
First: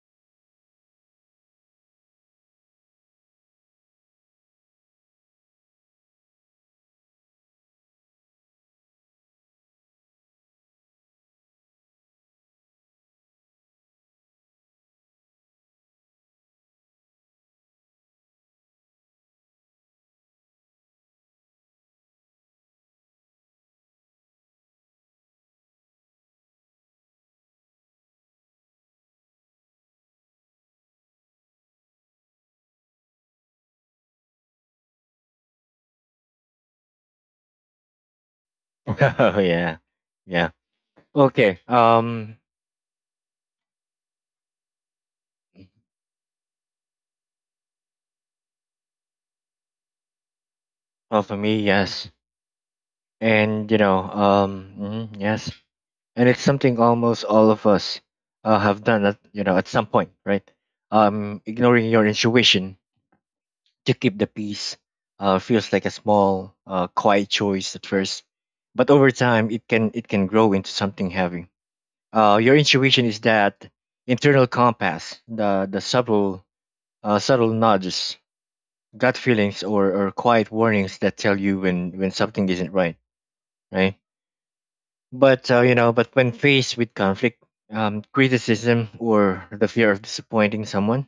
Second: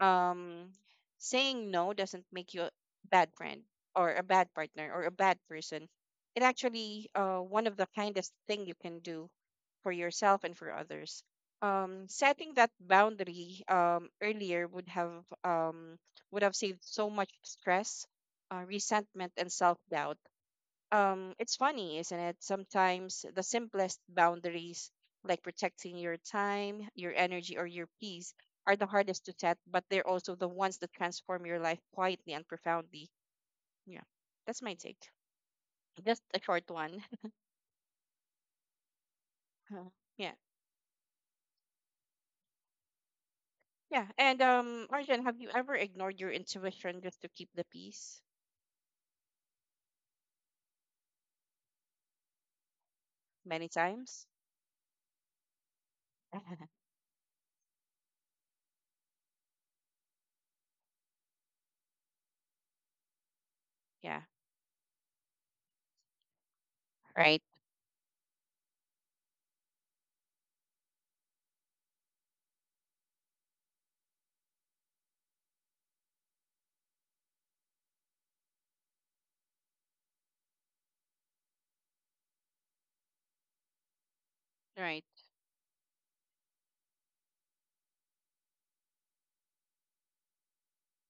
um saying no doesn't make you a bad friend, or a bad partner, or a bad person. It actually one of the kindest thing you can do for yourself and for others. Setting that boundary earlier um would have saved so much stress, resentment, and self-doubt. It's funny, isn't it? Sometimes the simplest boundaries, like protecting your time, your energy, or your peace, are the hardest to set, but they're also the ones that transform your life quietly and profoundly. Yeah, that's my take. Just a short one. Oh yeah. Yeah. Yeah. Okay. Yeah. and Arjun, have you ever ignored your intuition just to keep the peace? Well, for me, yes. Many And you know, times. Mhm, yes. And it's something almost all of us have done at you know at some point, right? Ignoring your intuition to keep Yeah. the peace feels like a small quiet Right. choice at first, but over time it can grow into something heavy. Your intuition is that internal compass, the subtle nudges, gut feelings, or quiet warnings that tell you when something isn't right, right? Right. But but when faced with conflict, criticism, or the fear of disappointing someone,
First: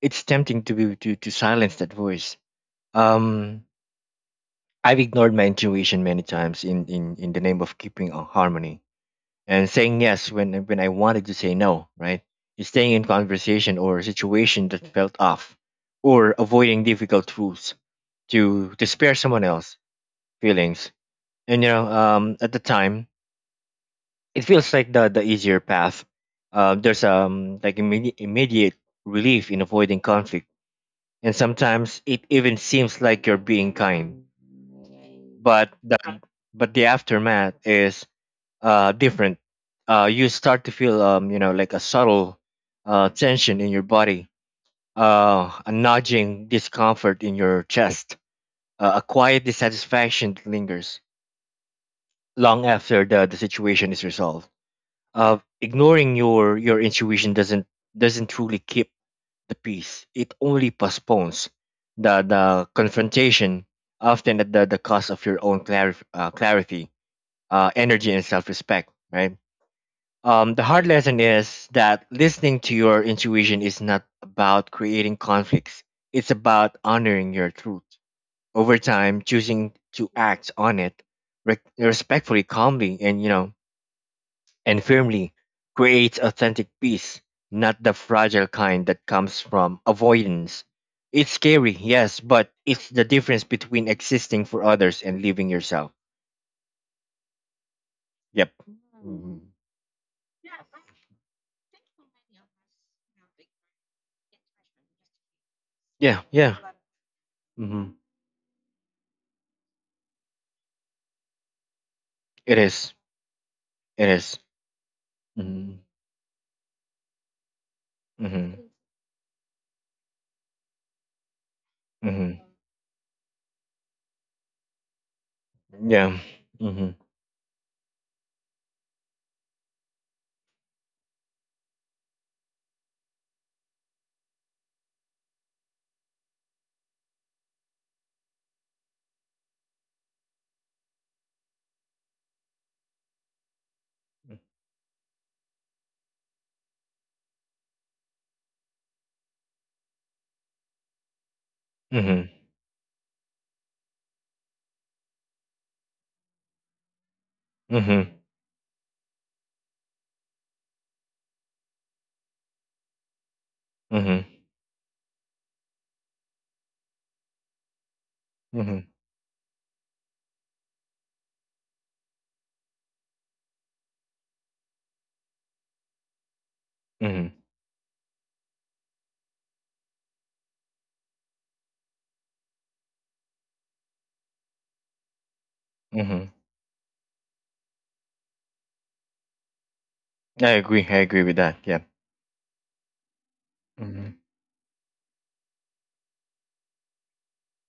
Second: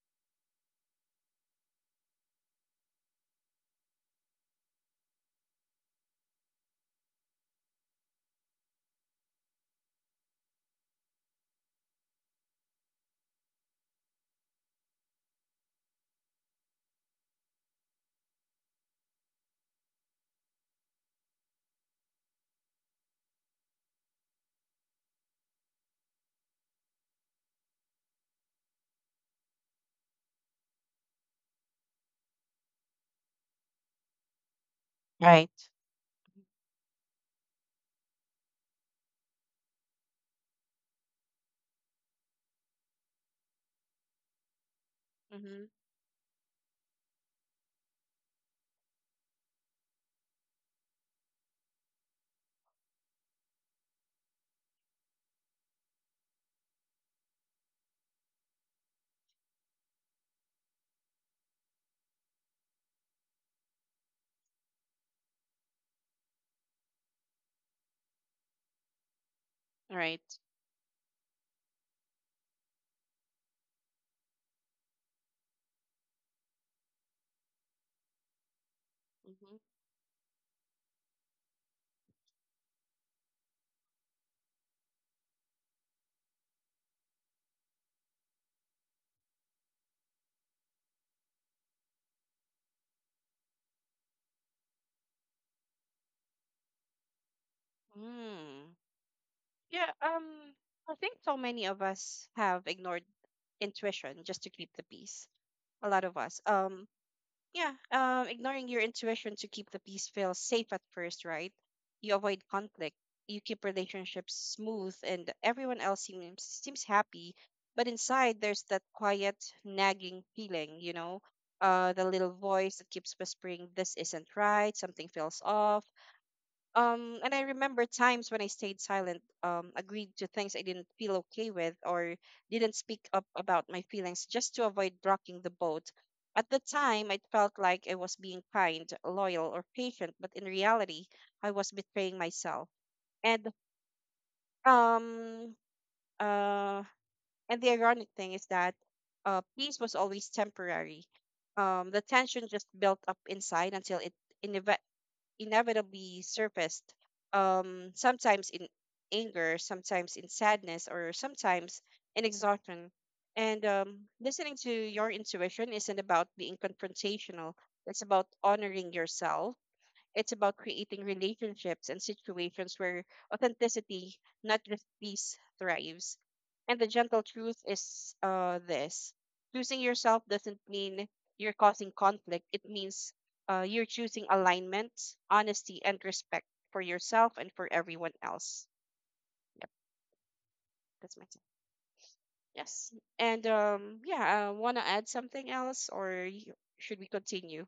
it's tempting to to silence that voice. Um, I've ignored my intuition many times in the name of keeping a harmony and saying yes when I wanted to say no, right? Staying in conversation or situation that felt off, or avoiding difficult truths to spare someone else feelings. And you know, at the time, it feels like the easier path. There's like immediate relief in avoiding conflict, and sometimes it even seems like you're being kind. Right. But the but the aftermath is different. You start to feel like a subtle tension in your body, Mm-hmm. a nudging discomfort in your chest, a quiet dissatisfaction that lingers long after the situation is resolved. Ignoring your intuition doesn't truly keep the peace. It only postpones the confrontation, often at the cost of your own clarity, energy, and self respect. Right. Right. The hard lesson is that listening to your intuition is not about creating conflicts. It's about honoring your truth. Over time, Mm-hmm. choosing to act on it respectfully, calmly, and you know and firmly, creates authentic peace, not the fragile kind that comes from avoidance. It's scary, yes, but it's the difference between existing for others and living yourself. Yep. Hmm. Mhm. Yeah, I think so many of us have ignored intuition just to keep the peace. A lot of Yeah, us. yeah. Yeah, Mm-hmm. Ignoring your intuition to keep the peace feels safe at first, right? You avoid It is. conflict, you keep It relationships is. smooth, and everyone Mm-hmm. else seems happy. But inside, Mm-hmm. there's that quiet, nagging feeling, you know, the little Mm-hmm. voice that keeps whispering, "This isn't right. Something feels off." Yeah. Mm-hmm. And I remember times when I stayed silent, agreed to things I didn't feel okay with, or didn't speak up about my feelings just to avoid rocking the boat. At the time, it felt like I was being kind, loyal, or patient, but in reality, I was betraying myself. And um, uh, and the ironic thing is that peace was always temporary. The Mm-hmm. tension just built up inside until it inev- inevitably surfaced, Mm-hmm. sometimes in anger, sometimes in sadness, or sometimes in exhaustion. And Mm-hmm. listening to your intuition isn't about being confrontational, it's about Mm-hmm. honoring yourself. It's about creating relationships and situations where authenticity, not just peace, thrives. And the gentle Mm-hmm. truth is this: choosing yourself doesn't mean you're causing conflict, it means you're choosing alignment, honesty, and Mm-hmm. respect for yourself and for everyone else. Yep, I agree. I that's agree my with take. that. Yeah. Yes. And Mm-hmm. yeah, want to add something else, or y- should we continue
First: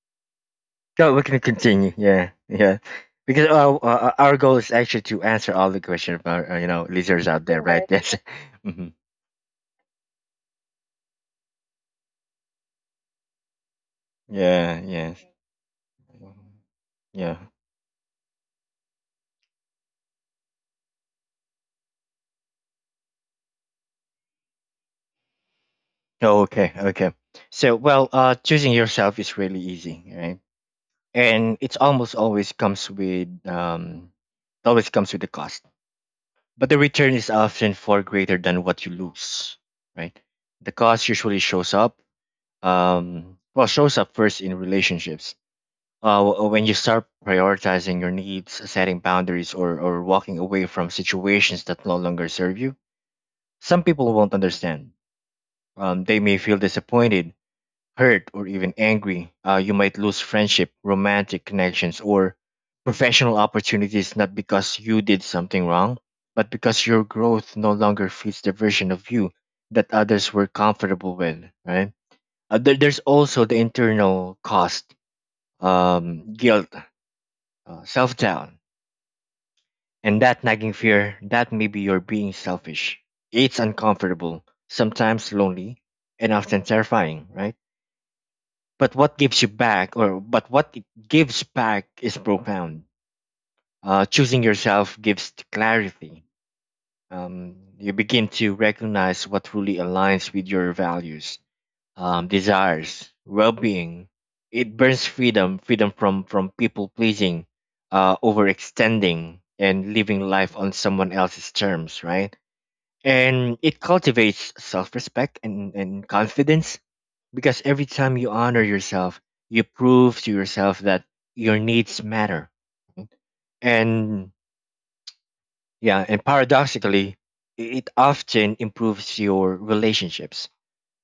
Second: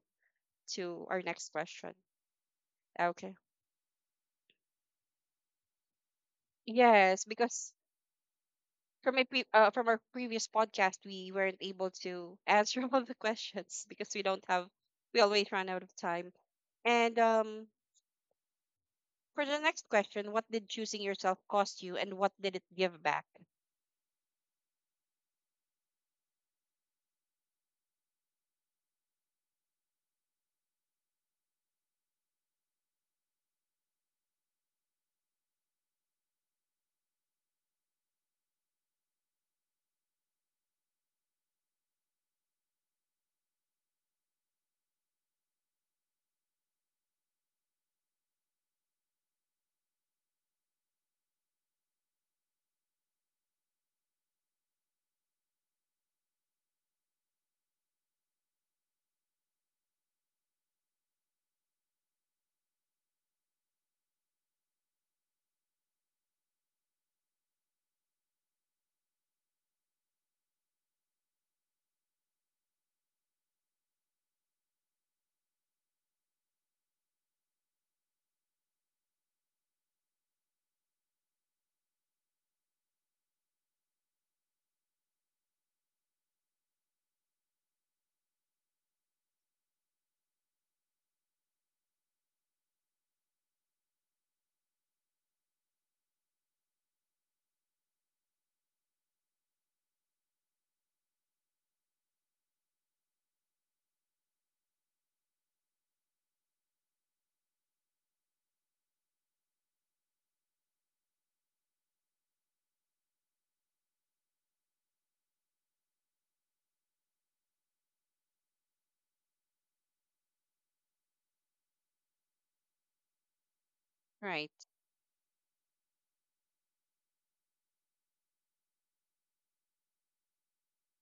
to Go. our We can next continue. question? Yeah, yeah. Okay. Because our goal is actually to answer all the questions of our Yes, listeners out there, because right? Right. Yes. Hmm. From our previous podcast, we weren't able to answer all the questions because we don't have Yeah. we Yes. always run out of time. And Yeah. For the next question: what did choosing yourself cost you, and what did it give back? Oh, okay. Okay. So, well, choosing yourself is really easy, right? And it's almost always comes with it always comes with a cost, but the return is often far greater than what you lose, right? The cost usually shows up, shows up first in relationships when you start prioritizing your needs, setting boundaries, or walking away from situations that no longer serve you, some people won't understand. They may feel disappointed, hurt, or even angry. You might lose friendship, romantic connections, or professional opportunities not because you did something wrong, but because your growth no longer fits the version of you that others were comfortable with, right? There's also the internal cost, guilt, self doubt, and that nagging fear that maybe you're being selfish. It's uncomfortable, sometimes lonely, and often terrifying, right? But what gives you back, or but what it gives back is profound. Choosing yourself gives clarity. You begin to recognize what truly aligns with your values, desires, well-being. It burns freedom, freedom from people pleasing, overextending, and living life on someone else's terms, right? And it cultivates self-respect and confidence because every time you honor yourself you prove to yourself that your needs matter and Right, yeah and paradoxically it often improves your relationships.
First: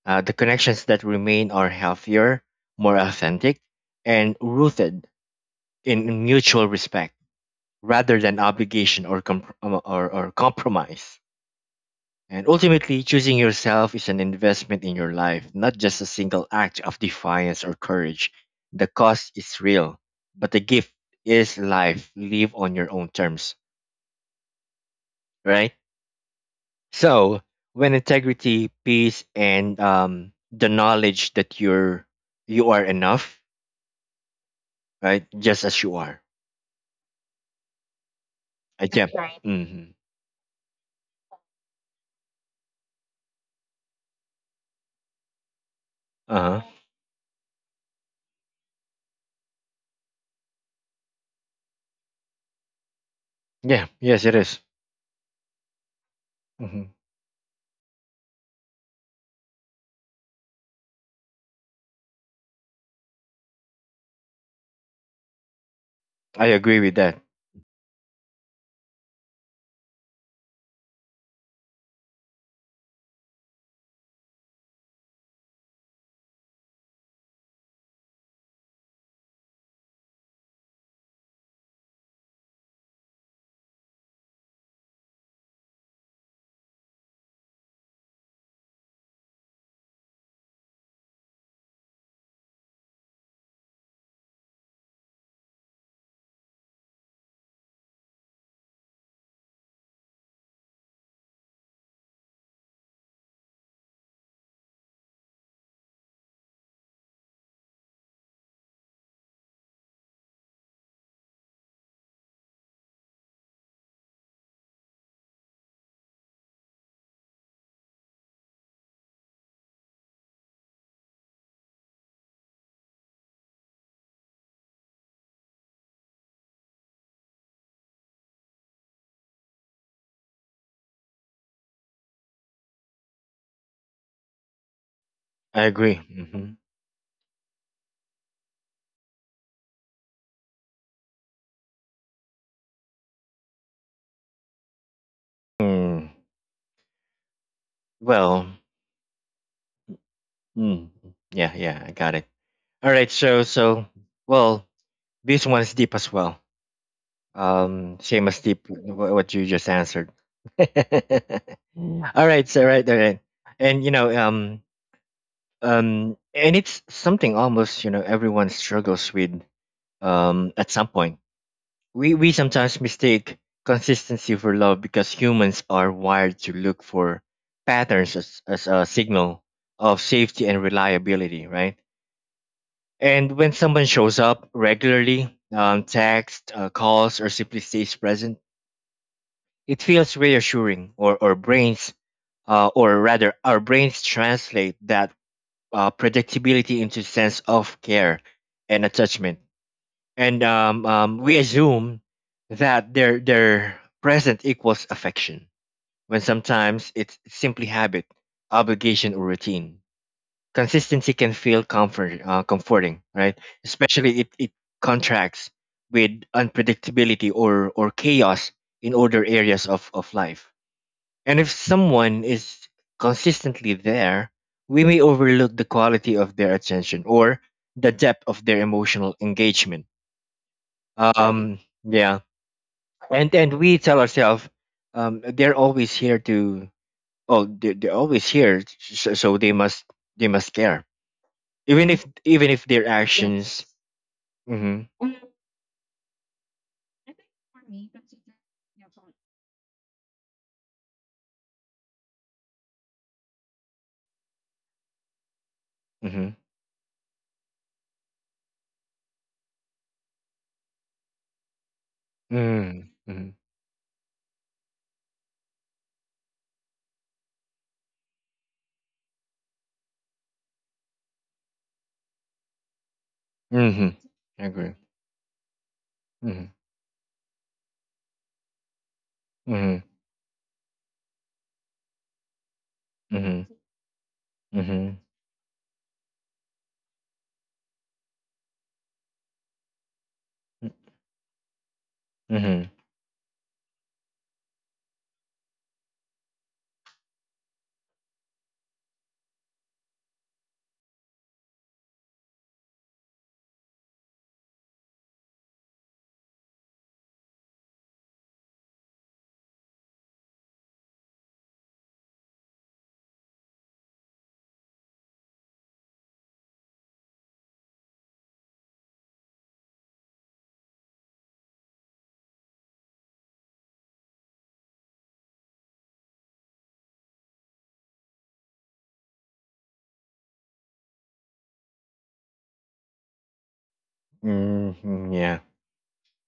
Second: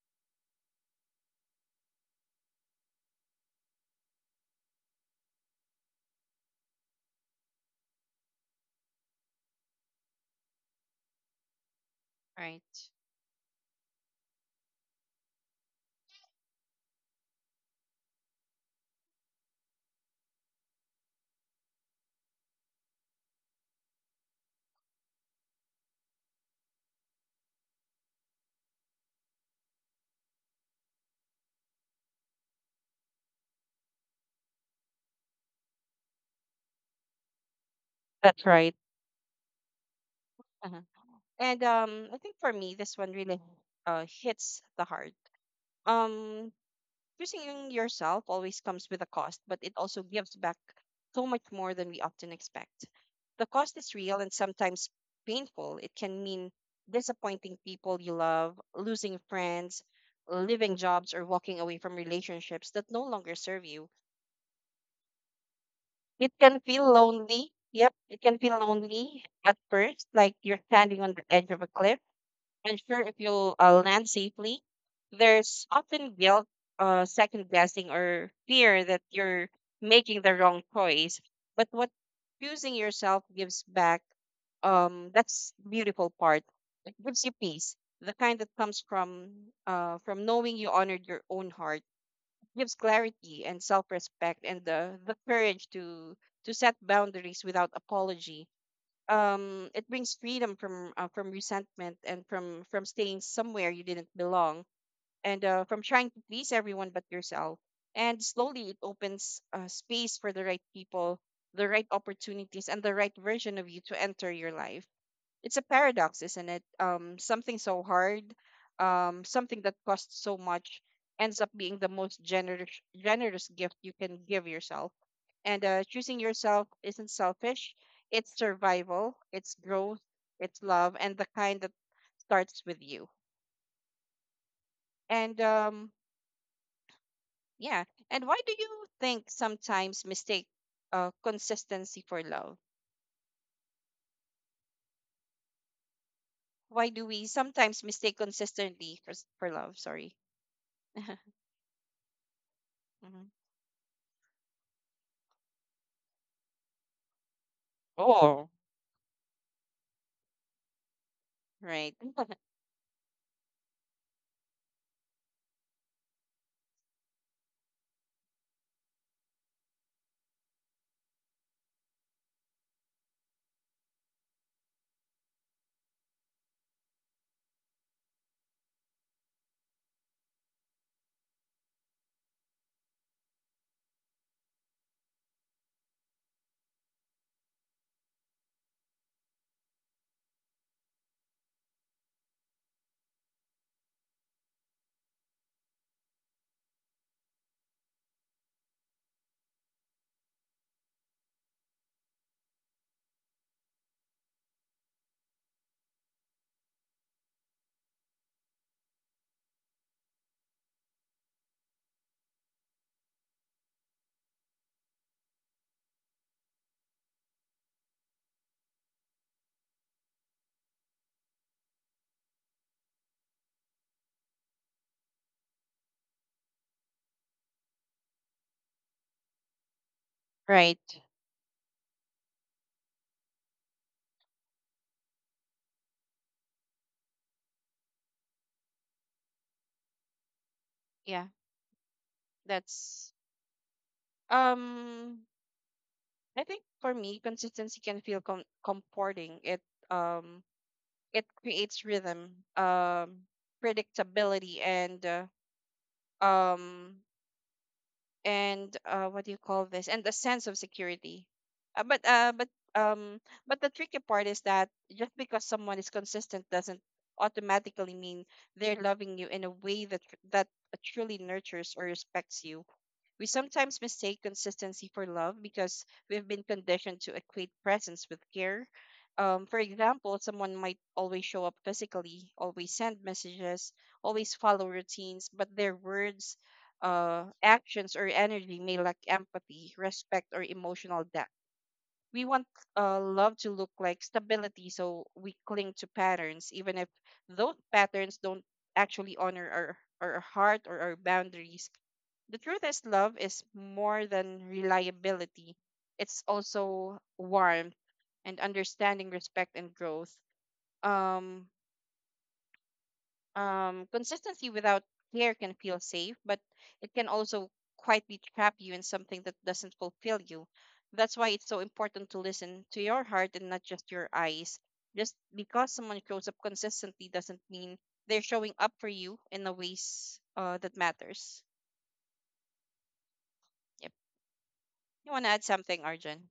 The connections that remain are healthier, more authentic, and rooted in mutual respect rather than obligation or compromise. And right. ultimately, choosing yourself is an investment in your life, not just a single act of defiance or courage. The cost is real, but the gift is life. Live on your own terms, right? So, when integrity, peace, and the knowledge that you are enough, right? Just as you are. That's right. I That's yeah. Mm-hmm. Uh-huh. And I think for me, this one really hits the heart. Uh Um, huh. Choosing yourself always comes with a cost, but it also gives back so much more than we often expect. The cost Yeah. is real, Yes, and it is. sometimes painful. It can mean Mm-hmm. disappointing people you love, losing friends, leaving jobs, or walking away from relationships that no longer serve you. It I can agree feel with that. lonely. Yep, it can feel lonely at first, like you're standing on the edge of a cliff unsure if you'll land safely. There's often guilt, second guessing, or fear that you're making the wrong choice. But what choosing yourself gives back, that's beautiful part. It gives you peace, the kind that comes from knowing you honored your own heart. It gives clarity and self-respect, and the courage to set boundaries without apology. It brings freedom from resentment, and from staying somewhere you didn't belong, and from trying to please everyone but yourself. And slowly, it opens space for the right people, the right opportunities, and the right version of you to enter your life. It's a paradox, isn't it? Something so hard, something that costs so much, ends up being the most generous generous gift you can give yourself. And choosing yourself isn't selfish; it's survival, it's growth, it's love, and the kind that starts with you. And I agree. Mm-hmm. yeah. And why do you think sometimes mistake consistency for love? Mm. Why do we sometimes mistake Well. consistency for for love? Sorry. Mm. Yeah. Yeah. I got it. All right, Mhm. so well, this one is deep as well. Same as Oh. deep what you just answered. All Right. right, so right, all right, and you know, and it's something almost you know everyone struggles with. At some point, we sometimes mistake consistency for love because humans are wired to look for patterns as a signal of safety and reliability, right? And when someone shows up regularly, text, calls, or simply stays present, it feels reassuring. Or our brains, or rather, our brains translate that predictability into sense of care and attachment. And we assume that their present equals affection, when sometimes it's simply habit, obligation, or routine. Consistency can feel comforting, right? Especially it contracts with unpredictability or chaos in other areas of life. And if someone is consistently there, we may overlook the quality of their attention or the depth of their emotional engagement. Right. Um, yeah. And we tell ourselves they're always here to they're always here so they must care Yeah. even if their That's actions. Mm-hmm. um I think for me consistency can feel comforting. It um it creates rhythm, predictability, Mm-hmm. um and what do you call this? And a sense of security. Uh, but uh but Mm-hmm. um Mm-hmm. but the tricky part is that just because someone is consistent doesn't automatically mean they're loving you in a way that that truly nurtures or respects you. We sometimes Hmm, mistake I agree. consistency for love because we've been Mm-hmm. conditioned to equate presence with care. For Mm-hmm. example, someone might always show up physically, always send Mm-hmm. messages, always follow Mm-hmm. routines, but their words, actions, or energy may lack empathy, respect, or emotional depth. We want Mm-hmm. Love to look like stability, so we cling to patterns, even if those patterns don't actually honor our heart or our boundaries. The truth is love is more than reliability. It's also warmth and understanding, respect and growth. um Consistency without care can feel safe, but it can also quietly trap you in something that doesn't fulfill you. That's why it's so important to listen to your heart and not just your eyes. Just because someone shows up consistently doesn't mean they're showing up for you in the ways that matters. Yep. You Hmm. want to Yeah. add something, Arjun?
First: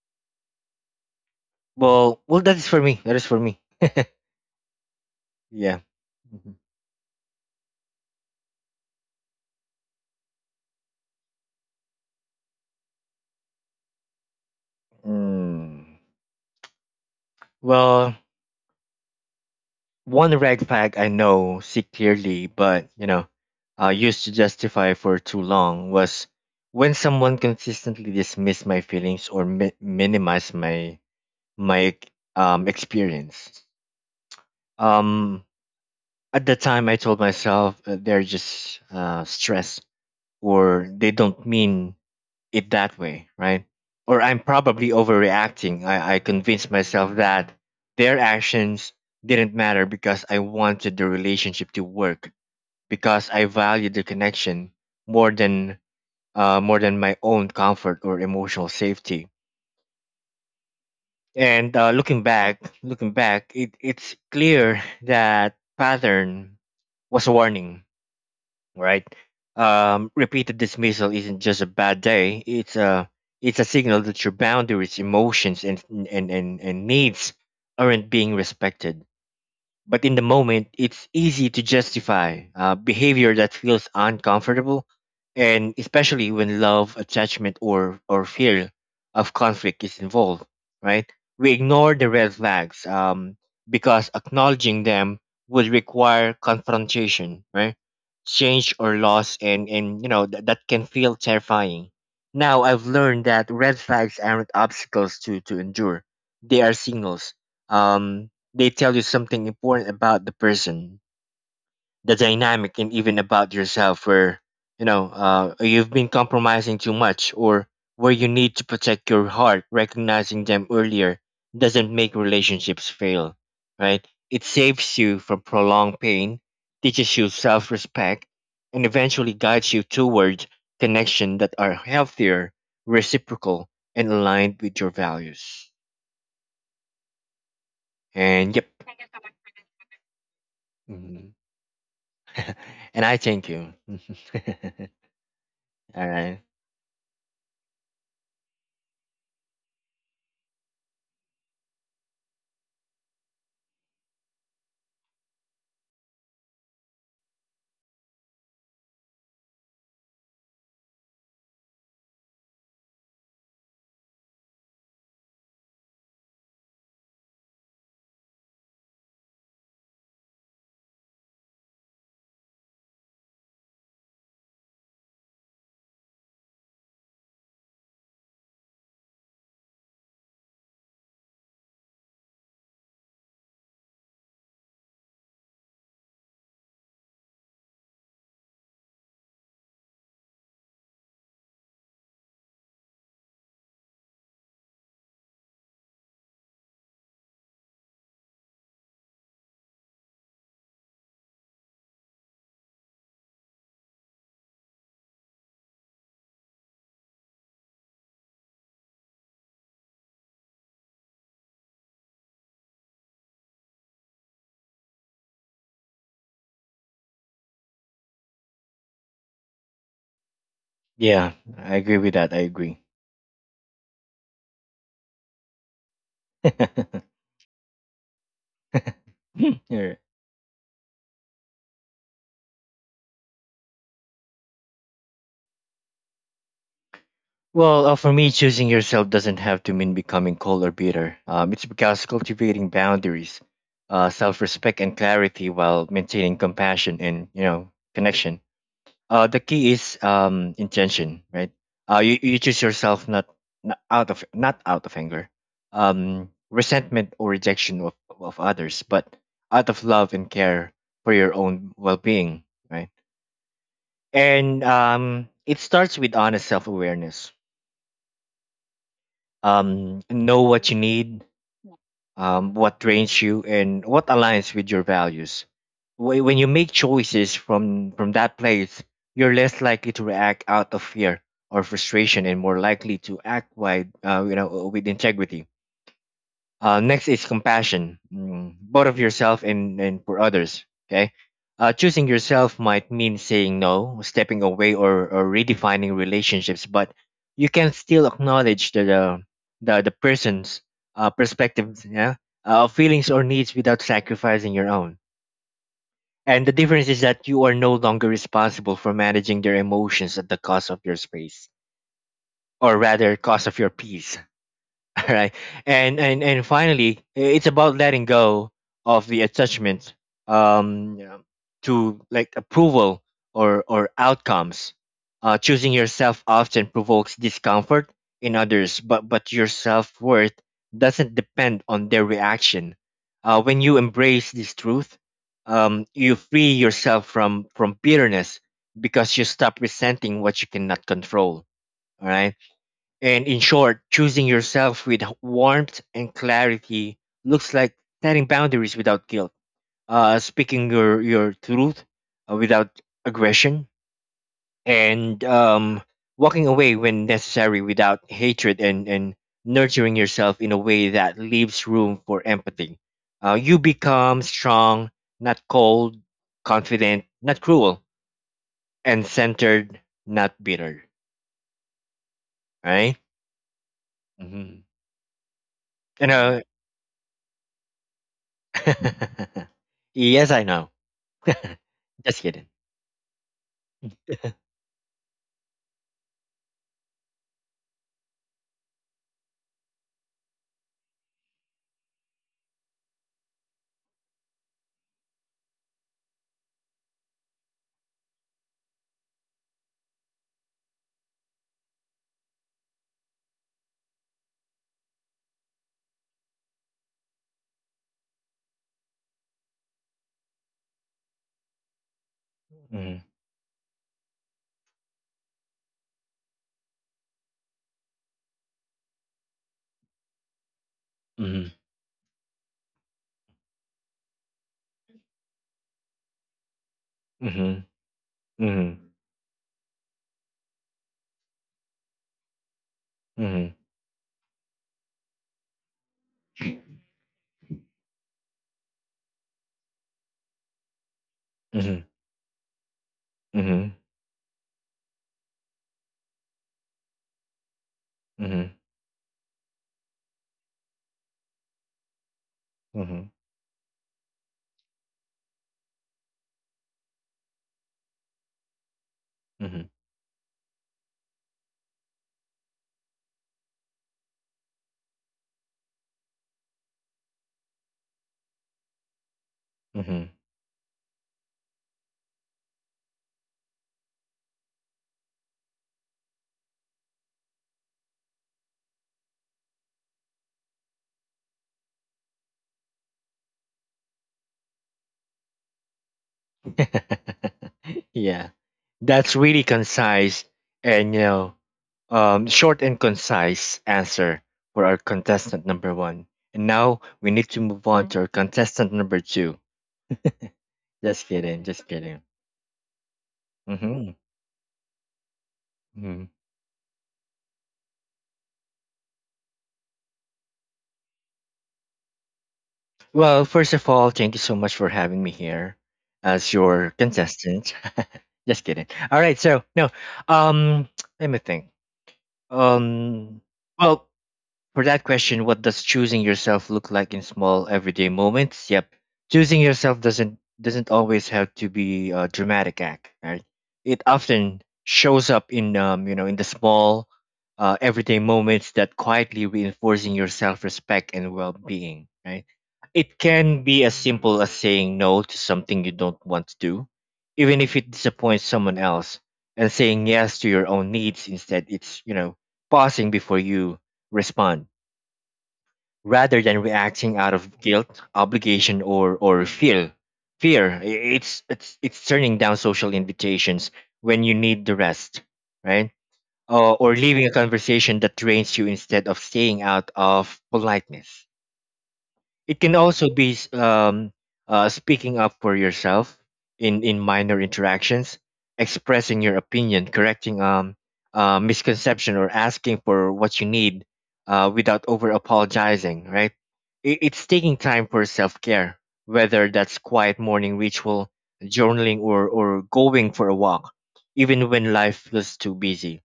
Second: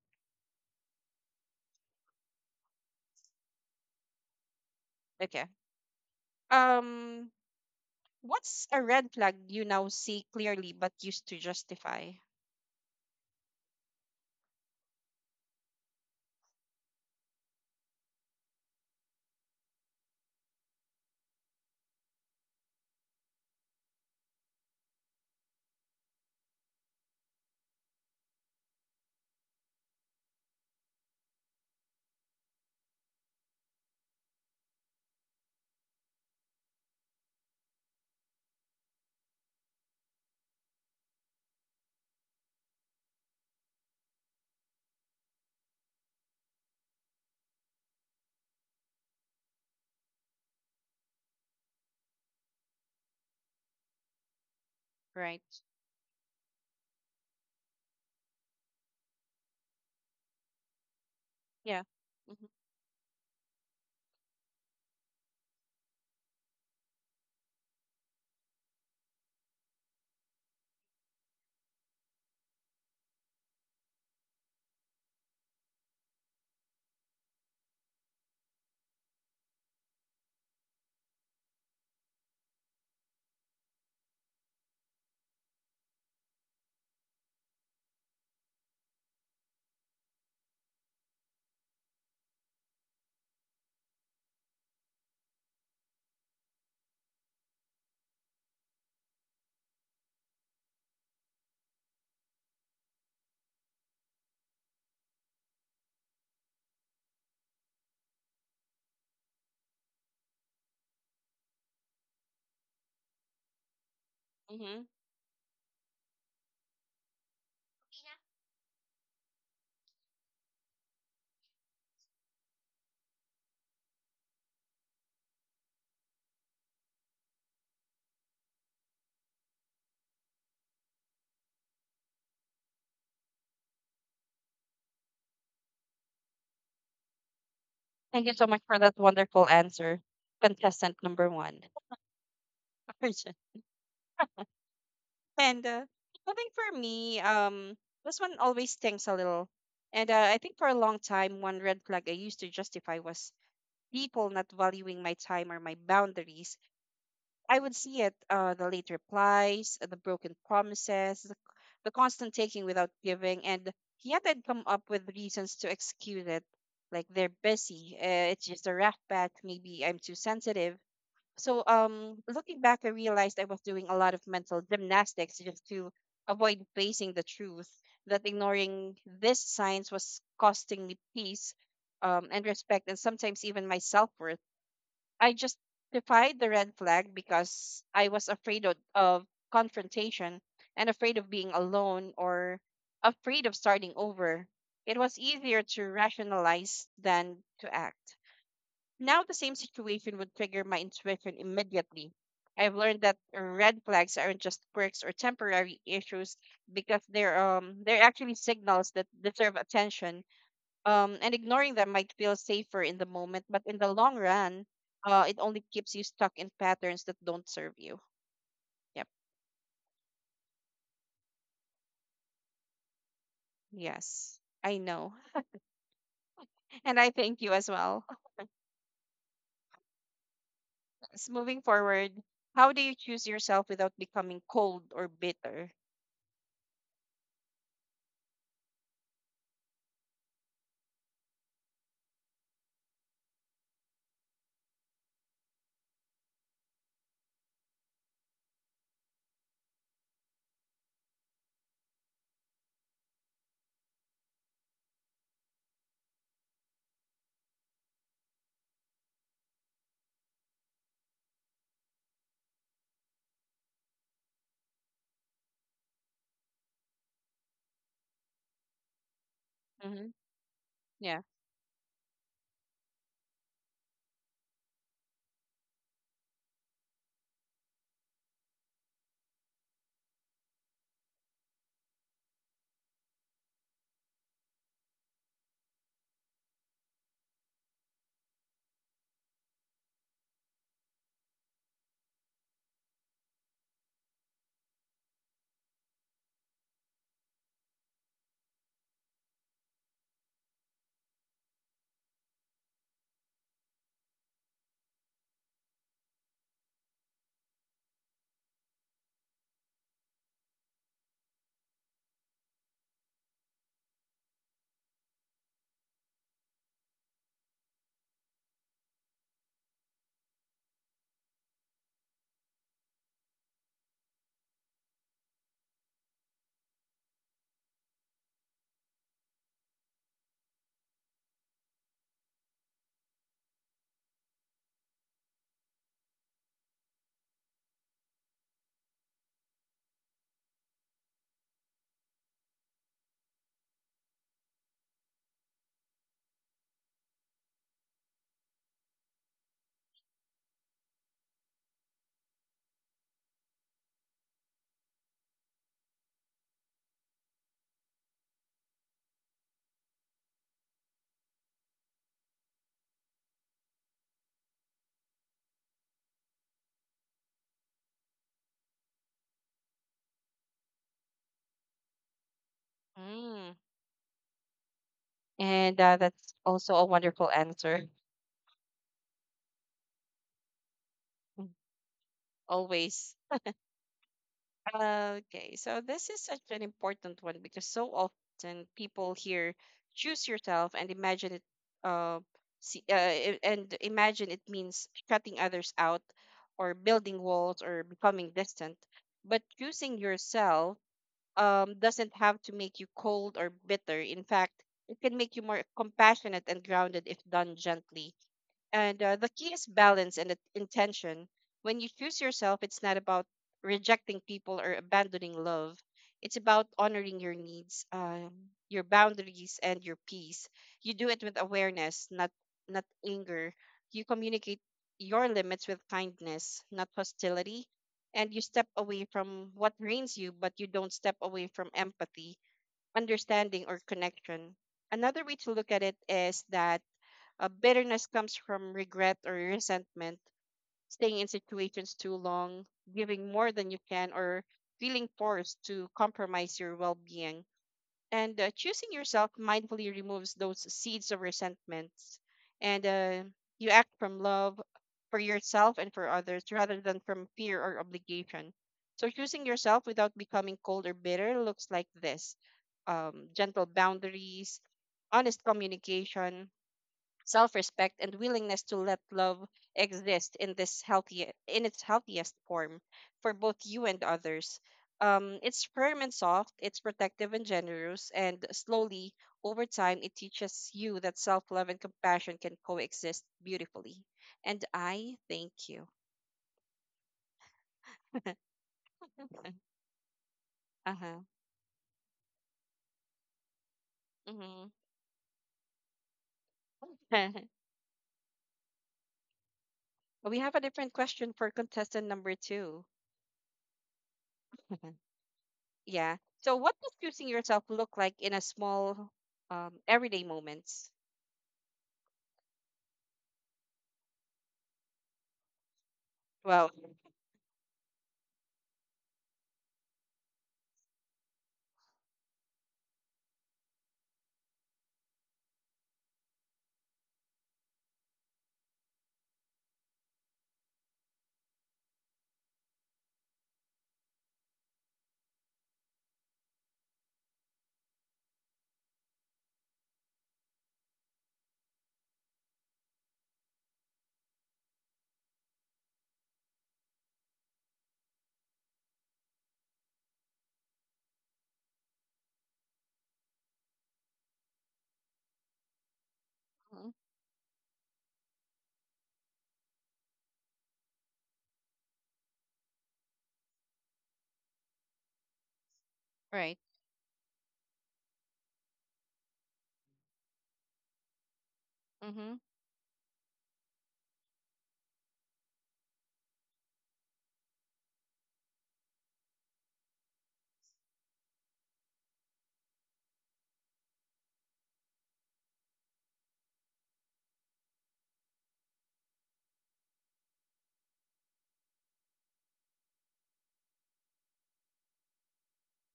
Well, that is for me, that is for me. Okay. Yeah. Mhm. Um, what's a red flag you now see clearly but used to justify? Mm. Well, one red flag I know see clearly, but you know, used to justify for too long was when someone consistently dismissed my feelings or minimized my experience. Um, at the time, I told myself they're just stressed or they don't mean it that way, right? Or I'm probably overreacting. I convinced myself that their actions didn't matter because I wanted the relationship to work, because I valued the connection more Right. than more than my own comfort or emotional safety. And Yeah. Looking Mm-hmm. back, it, it's clear that pattern was a warning, right? Repeated dismissal isn't just a bad day; it's a signal that your boundaries, emotions, and needs aren't being respected. But in the moment, it's easy to justify behavior that feels uncomfortable, and especially when love, attachment, or fear of conflict is involved, right? We ignore the red flags because acknowledging them would require confrontation, right? Change or loss, and you know, that can feel terrifying. Now, I've learned that red flags aren't obstacles to endure, they are signals. Um, they tell you something important about the person, the dynamic, and even about yourself where, Mm-hmm. you know, you've been compromising too much or where you need to protect your heart. Recognizing them earlier doesn't make relationships fail, right? It saves you from prolonged pain, teaches you self respect, and eventually guides you toward connections that are healthier, reciprocal, and aligned with your values. Thank you so And much yep. for that wonderful answer, contestant number Mhm. one. And I thank you. And All I right. think for me, this one always stings a little. And I think for a long time, one red flag I used to justify was people not valuing my time or my boundaries. I would see it, the late replies, the broken promises, the constant taking without giving. And yet I'd come up with reasons to excuse it. Like they're busy, it's just a rough patch, maybe I'm too sensitive. So looking back, I realized I was doing a lot of mental gymnastics just to avoid facing the truth that ignoring these signs was costing me peace, and respect, and sometimes even my self-worth. I justified the red flag because I was afraid of confrontation, and afraid of being alone, or afraid of starting over. It was easier to rationalize than to act. Now, the same situation would trigger my intuition immediately. I've learned that red flags aren't just quirks or temporary issues, because they're actually signals that deserve attention. And ignoring them might feel safer in the moment, but in the long run, it only keeps you stuck in patterns that don't serve you. Yep. Yeah, I agree with that. I agree. Yes, I know, and I thank you as well. Yeah. Moving forward, how do you choose yourself without becoming cold or bitter? Well, for me, choosing yourself doesn't have to mean becoming cold or bitter. It's because cultivating boundaries, self-respect and clarity while maintaining compassion and, you know, connection. Uh, the key is intention, right? Uh, you choose yourself not out of anger, um, resentment or rejection of others, but out of love and care for your own well-being, right? And um, it starts with honest self-awareness. Mm-hmm. Um, know what you Yeah. need, what drains you, and what aligns with your values. When you make choices from that place, you're less likely to react out of fear or frustration and more likely to act wide you know, with integrity. Uh, next is compassion, mm, both of yourself and for others. Okay. Choosing yourself might mean saying no, stepping away, or redefining relationships, but you can still acknowledge the person's perspective, yeah, feelings or needs without sacrificing your own. And the difference is that you are no longer responsible for managing their emotions at the cost of your space, or rather, cost of your peace. All right. And finally, it's about letting go of the attachment, um, you know, to like approval or outcomes. Uh, choosing yourself often provokes discomfort in others, but your self-worth doesn't depend on their reaction. Uh, when you embrace this truth, um, you free yourself from bitterness because you stop resenting what you cannot control, all right? And in short, choosing yourself with warmth and clarity looks like setting boundaries without guilt, speaking your truth without aggression, and walking away when necessary without hatred, and nurturing yourself in a way that leaves room for empathy. You become strong, not cold, confident, not cruel, and centered, not bitter. Right? Mm. Mm-hmm. And And that's also a wonderful answer. yes, I know. Mm. Just kidding. Always. Okay, so this is such an important one, because so often people hear "choose yourself" and imagine it, uh, and imagine it means shutting others out, or building walls, or becoming distant. But choosing yourself doesn't have to make you cold or bitter. In fact, it can make you more compassionate and grounded if done gently. And the key is balance and intention. When you choose yourself, it's not Mhm, about rejecting people or abandoning love. It's about honoring your needs, your boundaries, and your peace. You do it with mhm, awareness, not anger. You communicate your limits with kindness, not hostility. mhm, And you step mhm, away from what drains you, but you don't step away from empathy, mhm, understanding, or connection. Another way to look at it is that, bitterness comes from regret or resentment, staying in mhm, situations too long, giving more than you mhm, can, or feeling forced to compromise your well being. And mhm, choosing yourself mindfully removes those seeds of resentments. And mhm, you act from love for yourself and for others rather than from fear or obligation. So choosing mhm, yourself without becoming cold or bitter looks like this: gentle boundaries, honest communication, self respect, and willingness to let love mhm. exist in this healthy in its healthiest form for both you and others. It's firm and soft, it's protective and generous, and slowly over time it teaches you that self love and compassion can coexist beautifully. And I thank you. Yeah, that's really concise Uh and you huh. know, short and concise answer Mm-hmm. for our contestant number one. And now we need to move on to our contestant number two. We have a different Just question for kidding, just contestant kidding. number two. Hmm. Mhm, mhm. Yeah. So, what does choosing yourself look like in a small, everyday moments? Well, first of all, thank you so much for having me here as Well. your contestant. Just kidding. All right. So no. Um, let me think. Um, well, for that question, what does choosing yourself look like in small everyday moments? Yep. Choosing yourself doesn't always have to be a dramatic act, right? It often shows up in you know, in the small, everyday moments that quietly reinforcing your self respect and well being, right? It can be as simple as saying no to something you don't want to do, even if it disappoints someone else, and saying yes to your own needs instead. It's, you know, pausing before you respond rather than Mhm. reacting out of guilt, obligation, or fear. It's it's turning down social invitations when you need the rest, right? Right. Or leaving a conversation that drains you instead of staying out of politeness. Mm-hmm. It can also be speaking up for yourself in minor interactions, expressing your opinion, correcting misconception, or asking for what you need without over apologizing, right? It, it's taking time for self care, whether that's quiet morning ritual, journaling, or going for a walk, even when life feels too busy.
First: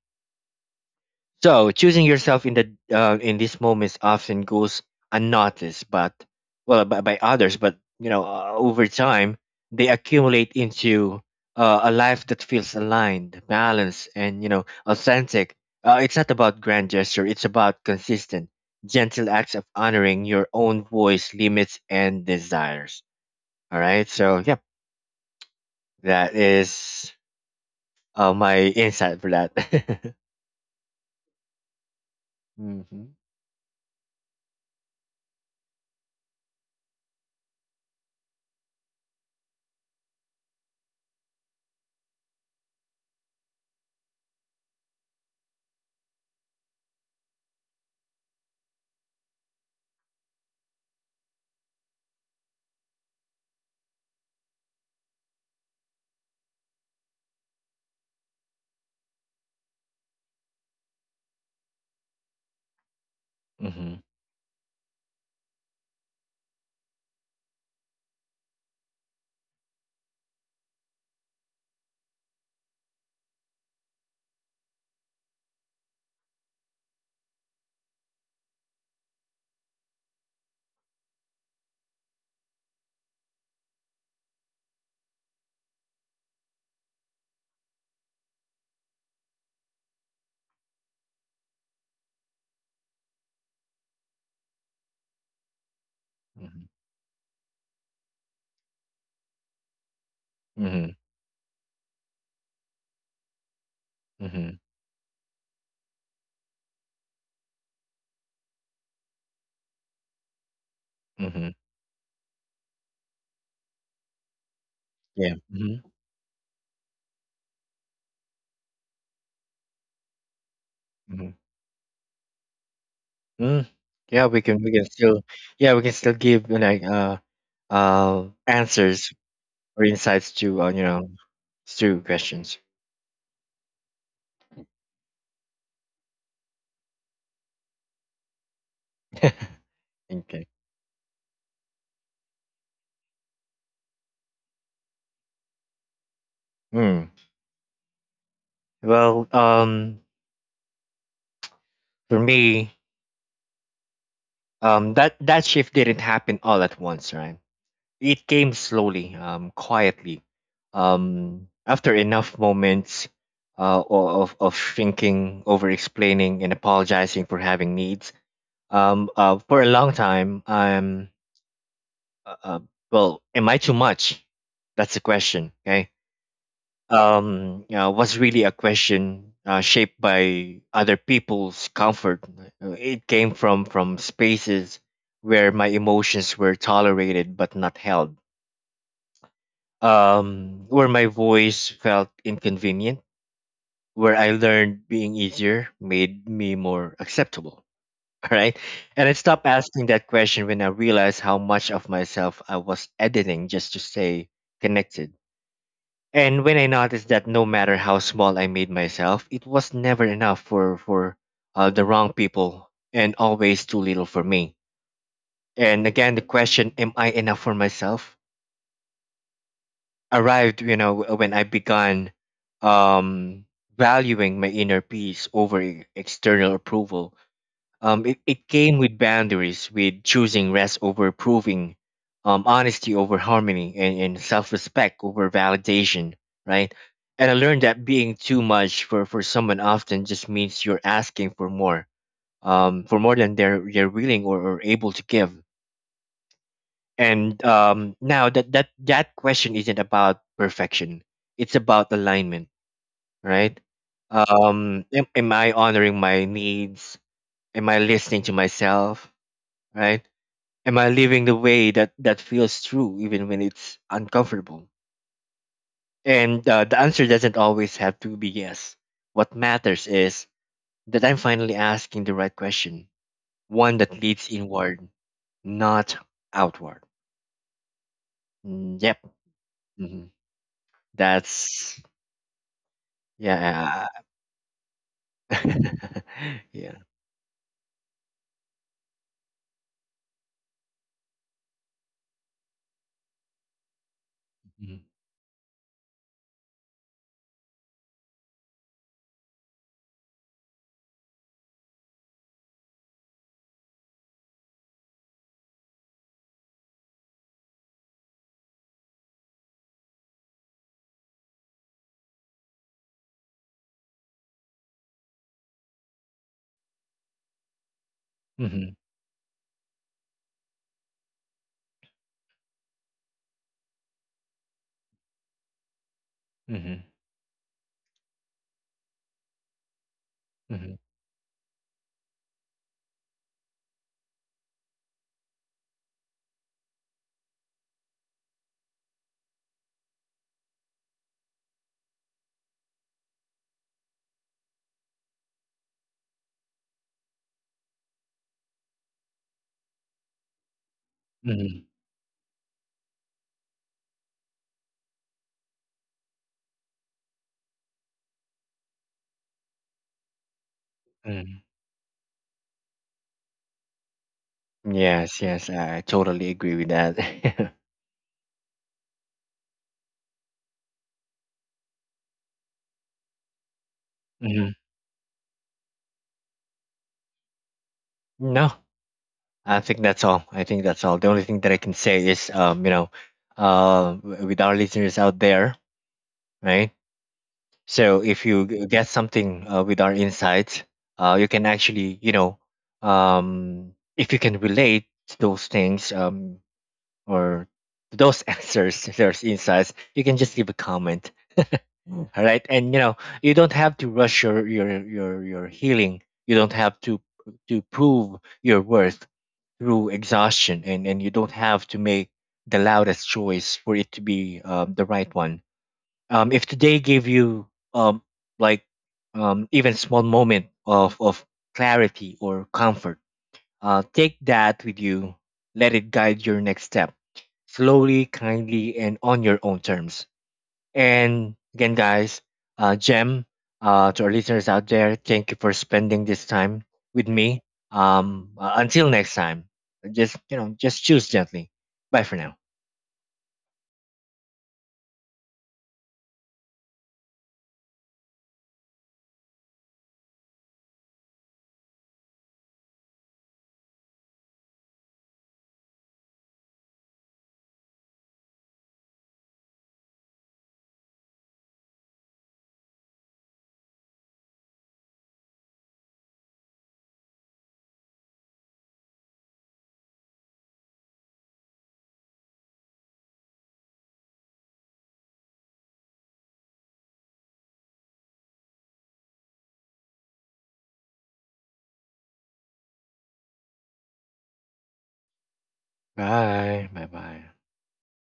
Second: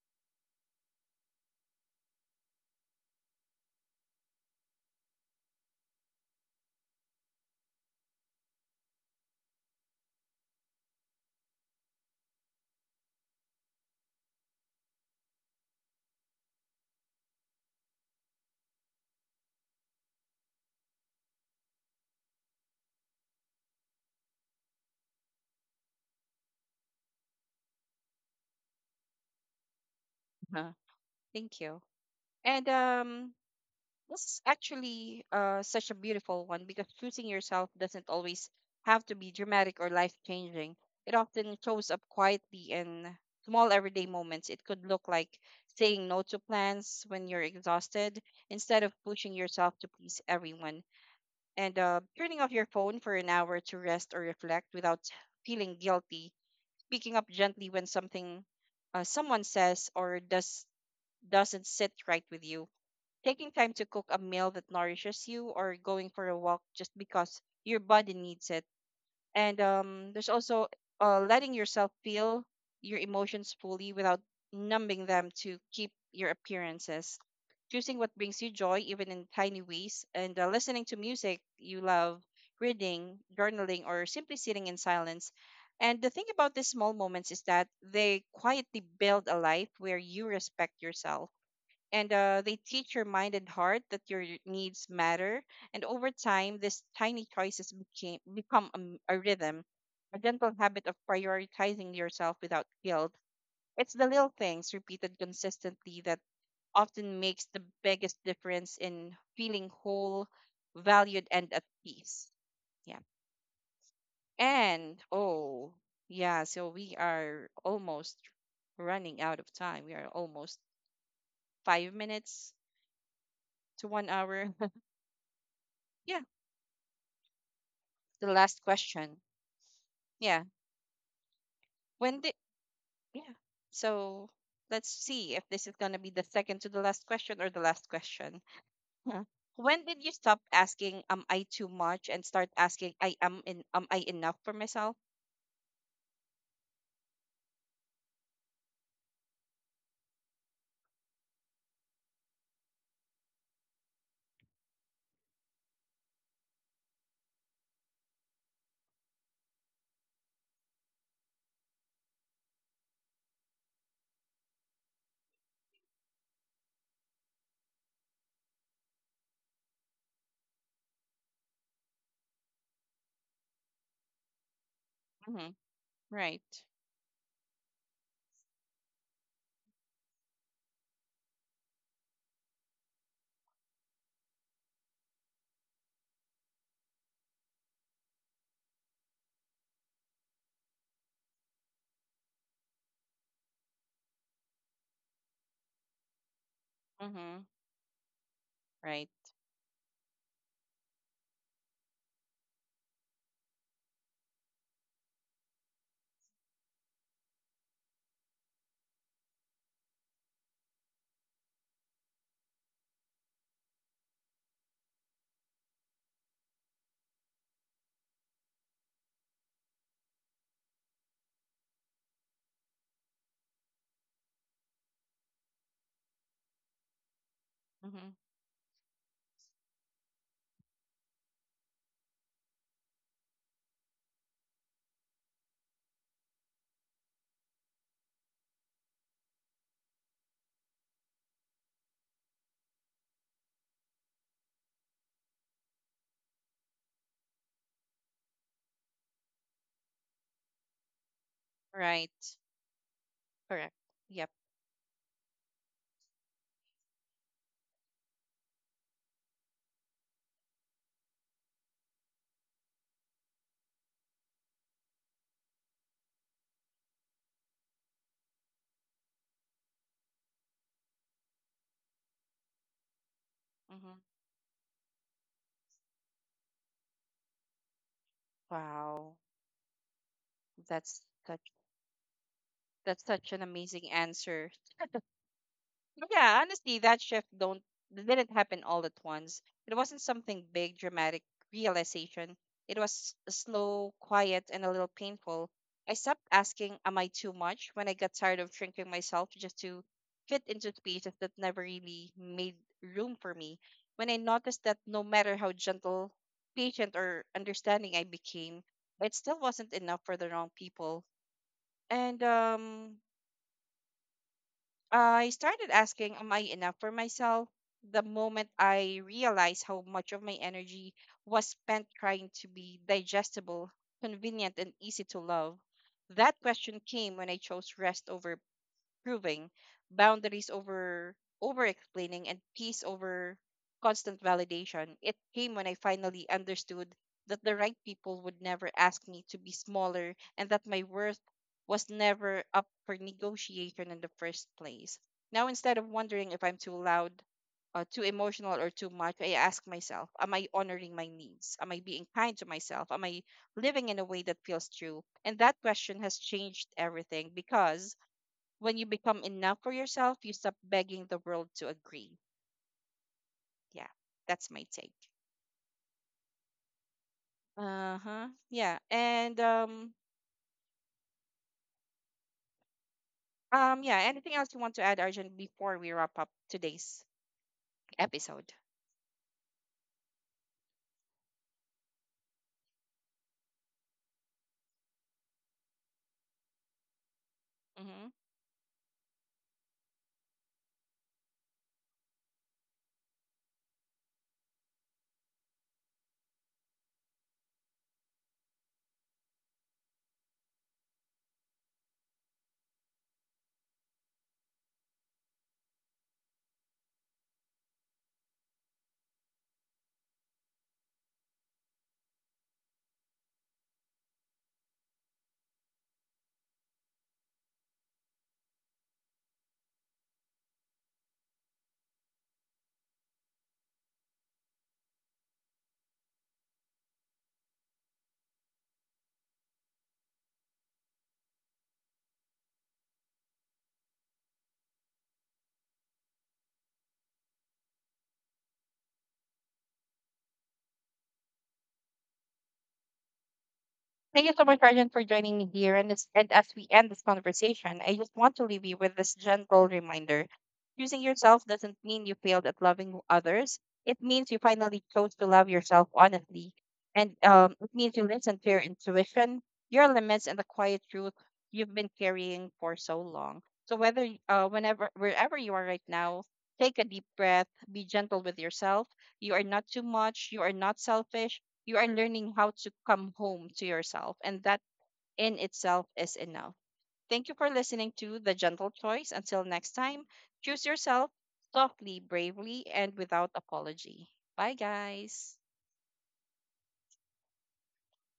So choosing yourself in the in these moments often goes unnoticed, but well, by others. But you know, over time, they accumulate into a life that feels aligned, balanced, and you know, authentic. It's not about grand gesture; it's about consistent, gentle acts of honoring your own voice, limits, and desires. All right. So, yep, that is my insight for that. Uh-huh. Thank you. And Hmm. This is actually such a beautiful one because choosing yourself doesn't always have to be dramatic or life changing. It often shows up quietly in small everyday moments. It could look like saying no to plans when you're exhausted instead of pushing yourself to please everyone, and turning off your phone for an hour to rest or reflect without feeling guilty. Speaking up gently when something, someone says or does, doesn't sit right with you. Taking time to Hmm. cook a meal that nourishes you, or going for a walk just because your body needs it. And there's also, letting yourself feel your emotions fully without numbing them to keep your appearances. Choosing what brings you joy, even in tiny ways, and listening to music you love, reading, journaling, or simply sitting in silence. And the thing about these small moments is that they quietly build a life where you respect yourself, and they teach your mind and heart that your needs matter. And over time, these tiny choices become a, a rhythm, a gentle habit Hmm. of prioritizing yourself without guilt. It's the little Hmm. things repeated consistently that often makes the biggest difference in feeling whole, valued, Mhm. and at peace. Yeah. And Yeah. oh, Mhm. yeah, so we are almost running out of time. We are almost Mhm. 5 minutes Mm, to one yeah, hour. We can still yeah, we can still Yeah. give you know, like uh, uh, The last answers question. or insights Yeah. to you know, to When did questions. Yeah. So let's see if this is gonna be the second to the last question or the last question. Huh. When did you stop Okay. asking "am I too much" and start asking I am in am I enough for myself? Mm. Well, um, for me, um, that shift didn't happen all at once, right? It came slowly, um, quietly. Um, after enough moments of thinking, over explaining and apologizing for having needs. For a long time, I'm uh, uh, well, am I too much? That's a question. Mm-hmm. Okay. Right. You know, was really a question shaped by other people's comfort. It came from spaces where my emotions were tolerated but not held. Where my voice felt inconvenient. Where I learned being easier made me more Mm-hmm. acceptable. All right. And Right. I stopped asking that question when I realized how much of myself I was editing just to stay connected. And when I noticed that no matter how small I made myself, it was never enough for the wrong people and always too little for me. And again, the question, am I enough for myself? Arrived, you know, when I began um, valuing my inner peace over external approval. Mm-hmm. It came with boundaries, with choosing rest over proving, honesty over harmony, and self respect over validation, right? And I learned that being too much for someone often just means you're asking for more than they're willing or able to give. And now that, that question isn't about perfection, it's about Right. alignment, right? Correct. Yep. Am I honoring my needs? Am I listening to myself? Right? Am I living the way that feels true, even when it's uncomfortable? And the answer doesn't always have to be yes. What matters is that I'm finally asking the right question, one that Mm-hmm. leads inward, not outward. Mm, yep. Wow. Hmm. That's such that's that's such an Yeah. amazing answer. Yeah, Yeah. honestly, that shift don't didn't happen all at once. It wasn't something big, dramatic realization. It was slow, quiet, and a Mm-hmm. little painful. I stopped asking, "Am I too much?" when I got tired of shrinking myself just to fit into spaces that never really made room for me. When I noticed that no matter how gentle, patient, or understanding I became, it still wasn't enough for the wrong people. And I started asking, "Am I enough for myself?" The moment Hmm. I realized how much of my energy was spent trying to be digestible, convenient, and easy to love, that Hmm. question came when I chose rest over proving, boundaries over explaining, and peace over constant validation. It came when I finally understood that the right people would never ask me to be smaller, and that my worth was never up for negotiation in the first place. Now, instead of wondering if I'm too loud, too emotional, or too much, I ask myself, am I honoring my needs? Hmm. Am I being kind to myself? Am I living in a way that feels true? And that question has changed everything, because when you become enough for yourself, you stop begging the Hmm. world to agree. Yeah, that's my take. Yes, yes, I totally agree with that. Uh huh. Yeah. And yeah. Anything Hmm. else you want to add, Arjun, before we wrap up today's No, episode? I think that's all. I think that's all. The only thing that I can say is, you know, with our listeners out there, right? So if you get something with our insights, you can actually, you know, if you can relate to those things or to those answers, those insights, you can just leave a comment, all right? And you know, you don't have to rush your healing. You don't have to prove your worth through exhaustion, and you don't have to make the loudest choice for it to be the right one. Um, if today gave you um, like um, even small moment of clarity or comfort, uh, take that with you, let it guide your next step slowly, kindly, and on your own terms. And again, guys, Jem, to our listeners out there, thank you for spending this time with me. Until next time, just you know, just choose gently. Bye for now. Thank you so much, Arjun, for joining me here. And as we end this conversation, I just want to leave you with this gentle reminder. Choosing yourself doesn't mean you failed at loving others. It means you finally chose to love yourself honestly. And it means you listen to your intuition, your limits, and the quiet truth you've been carrying for so long. So whenever, wherever you are right now, take a deep breath, be gentle with yourself. You are not too much. You are not selfish. You are learning how to come home to yourself, and that in itself is enough. Thank you for listening to The Gentle Choice. Until next time, choose yourself softly, bravely, and without apology. Bye, guys. Bye. Bye. Bye.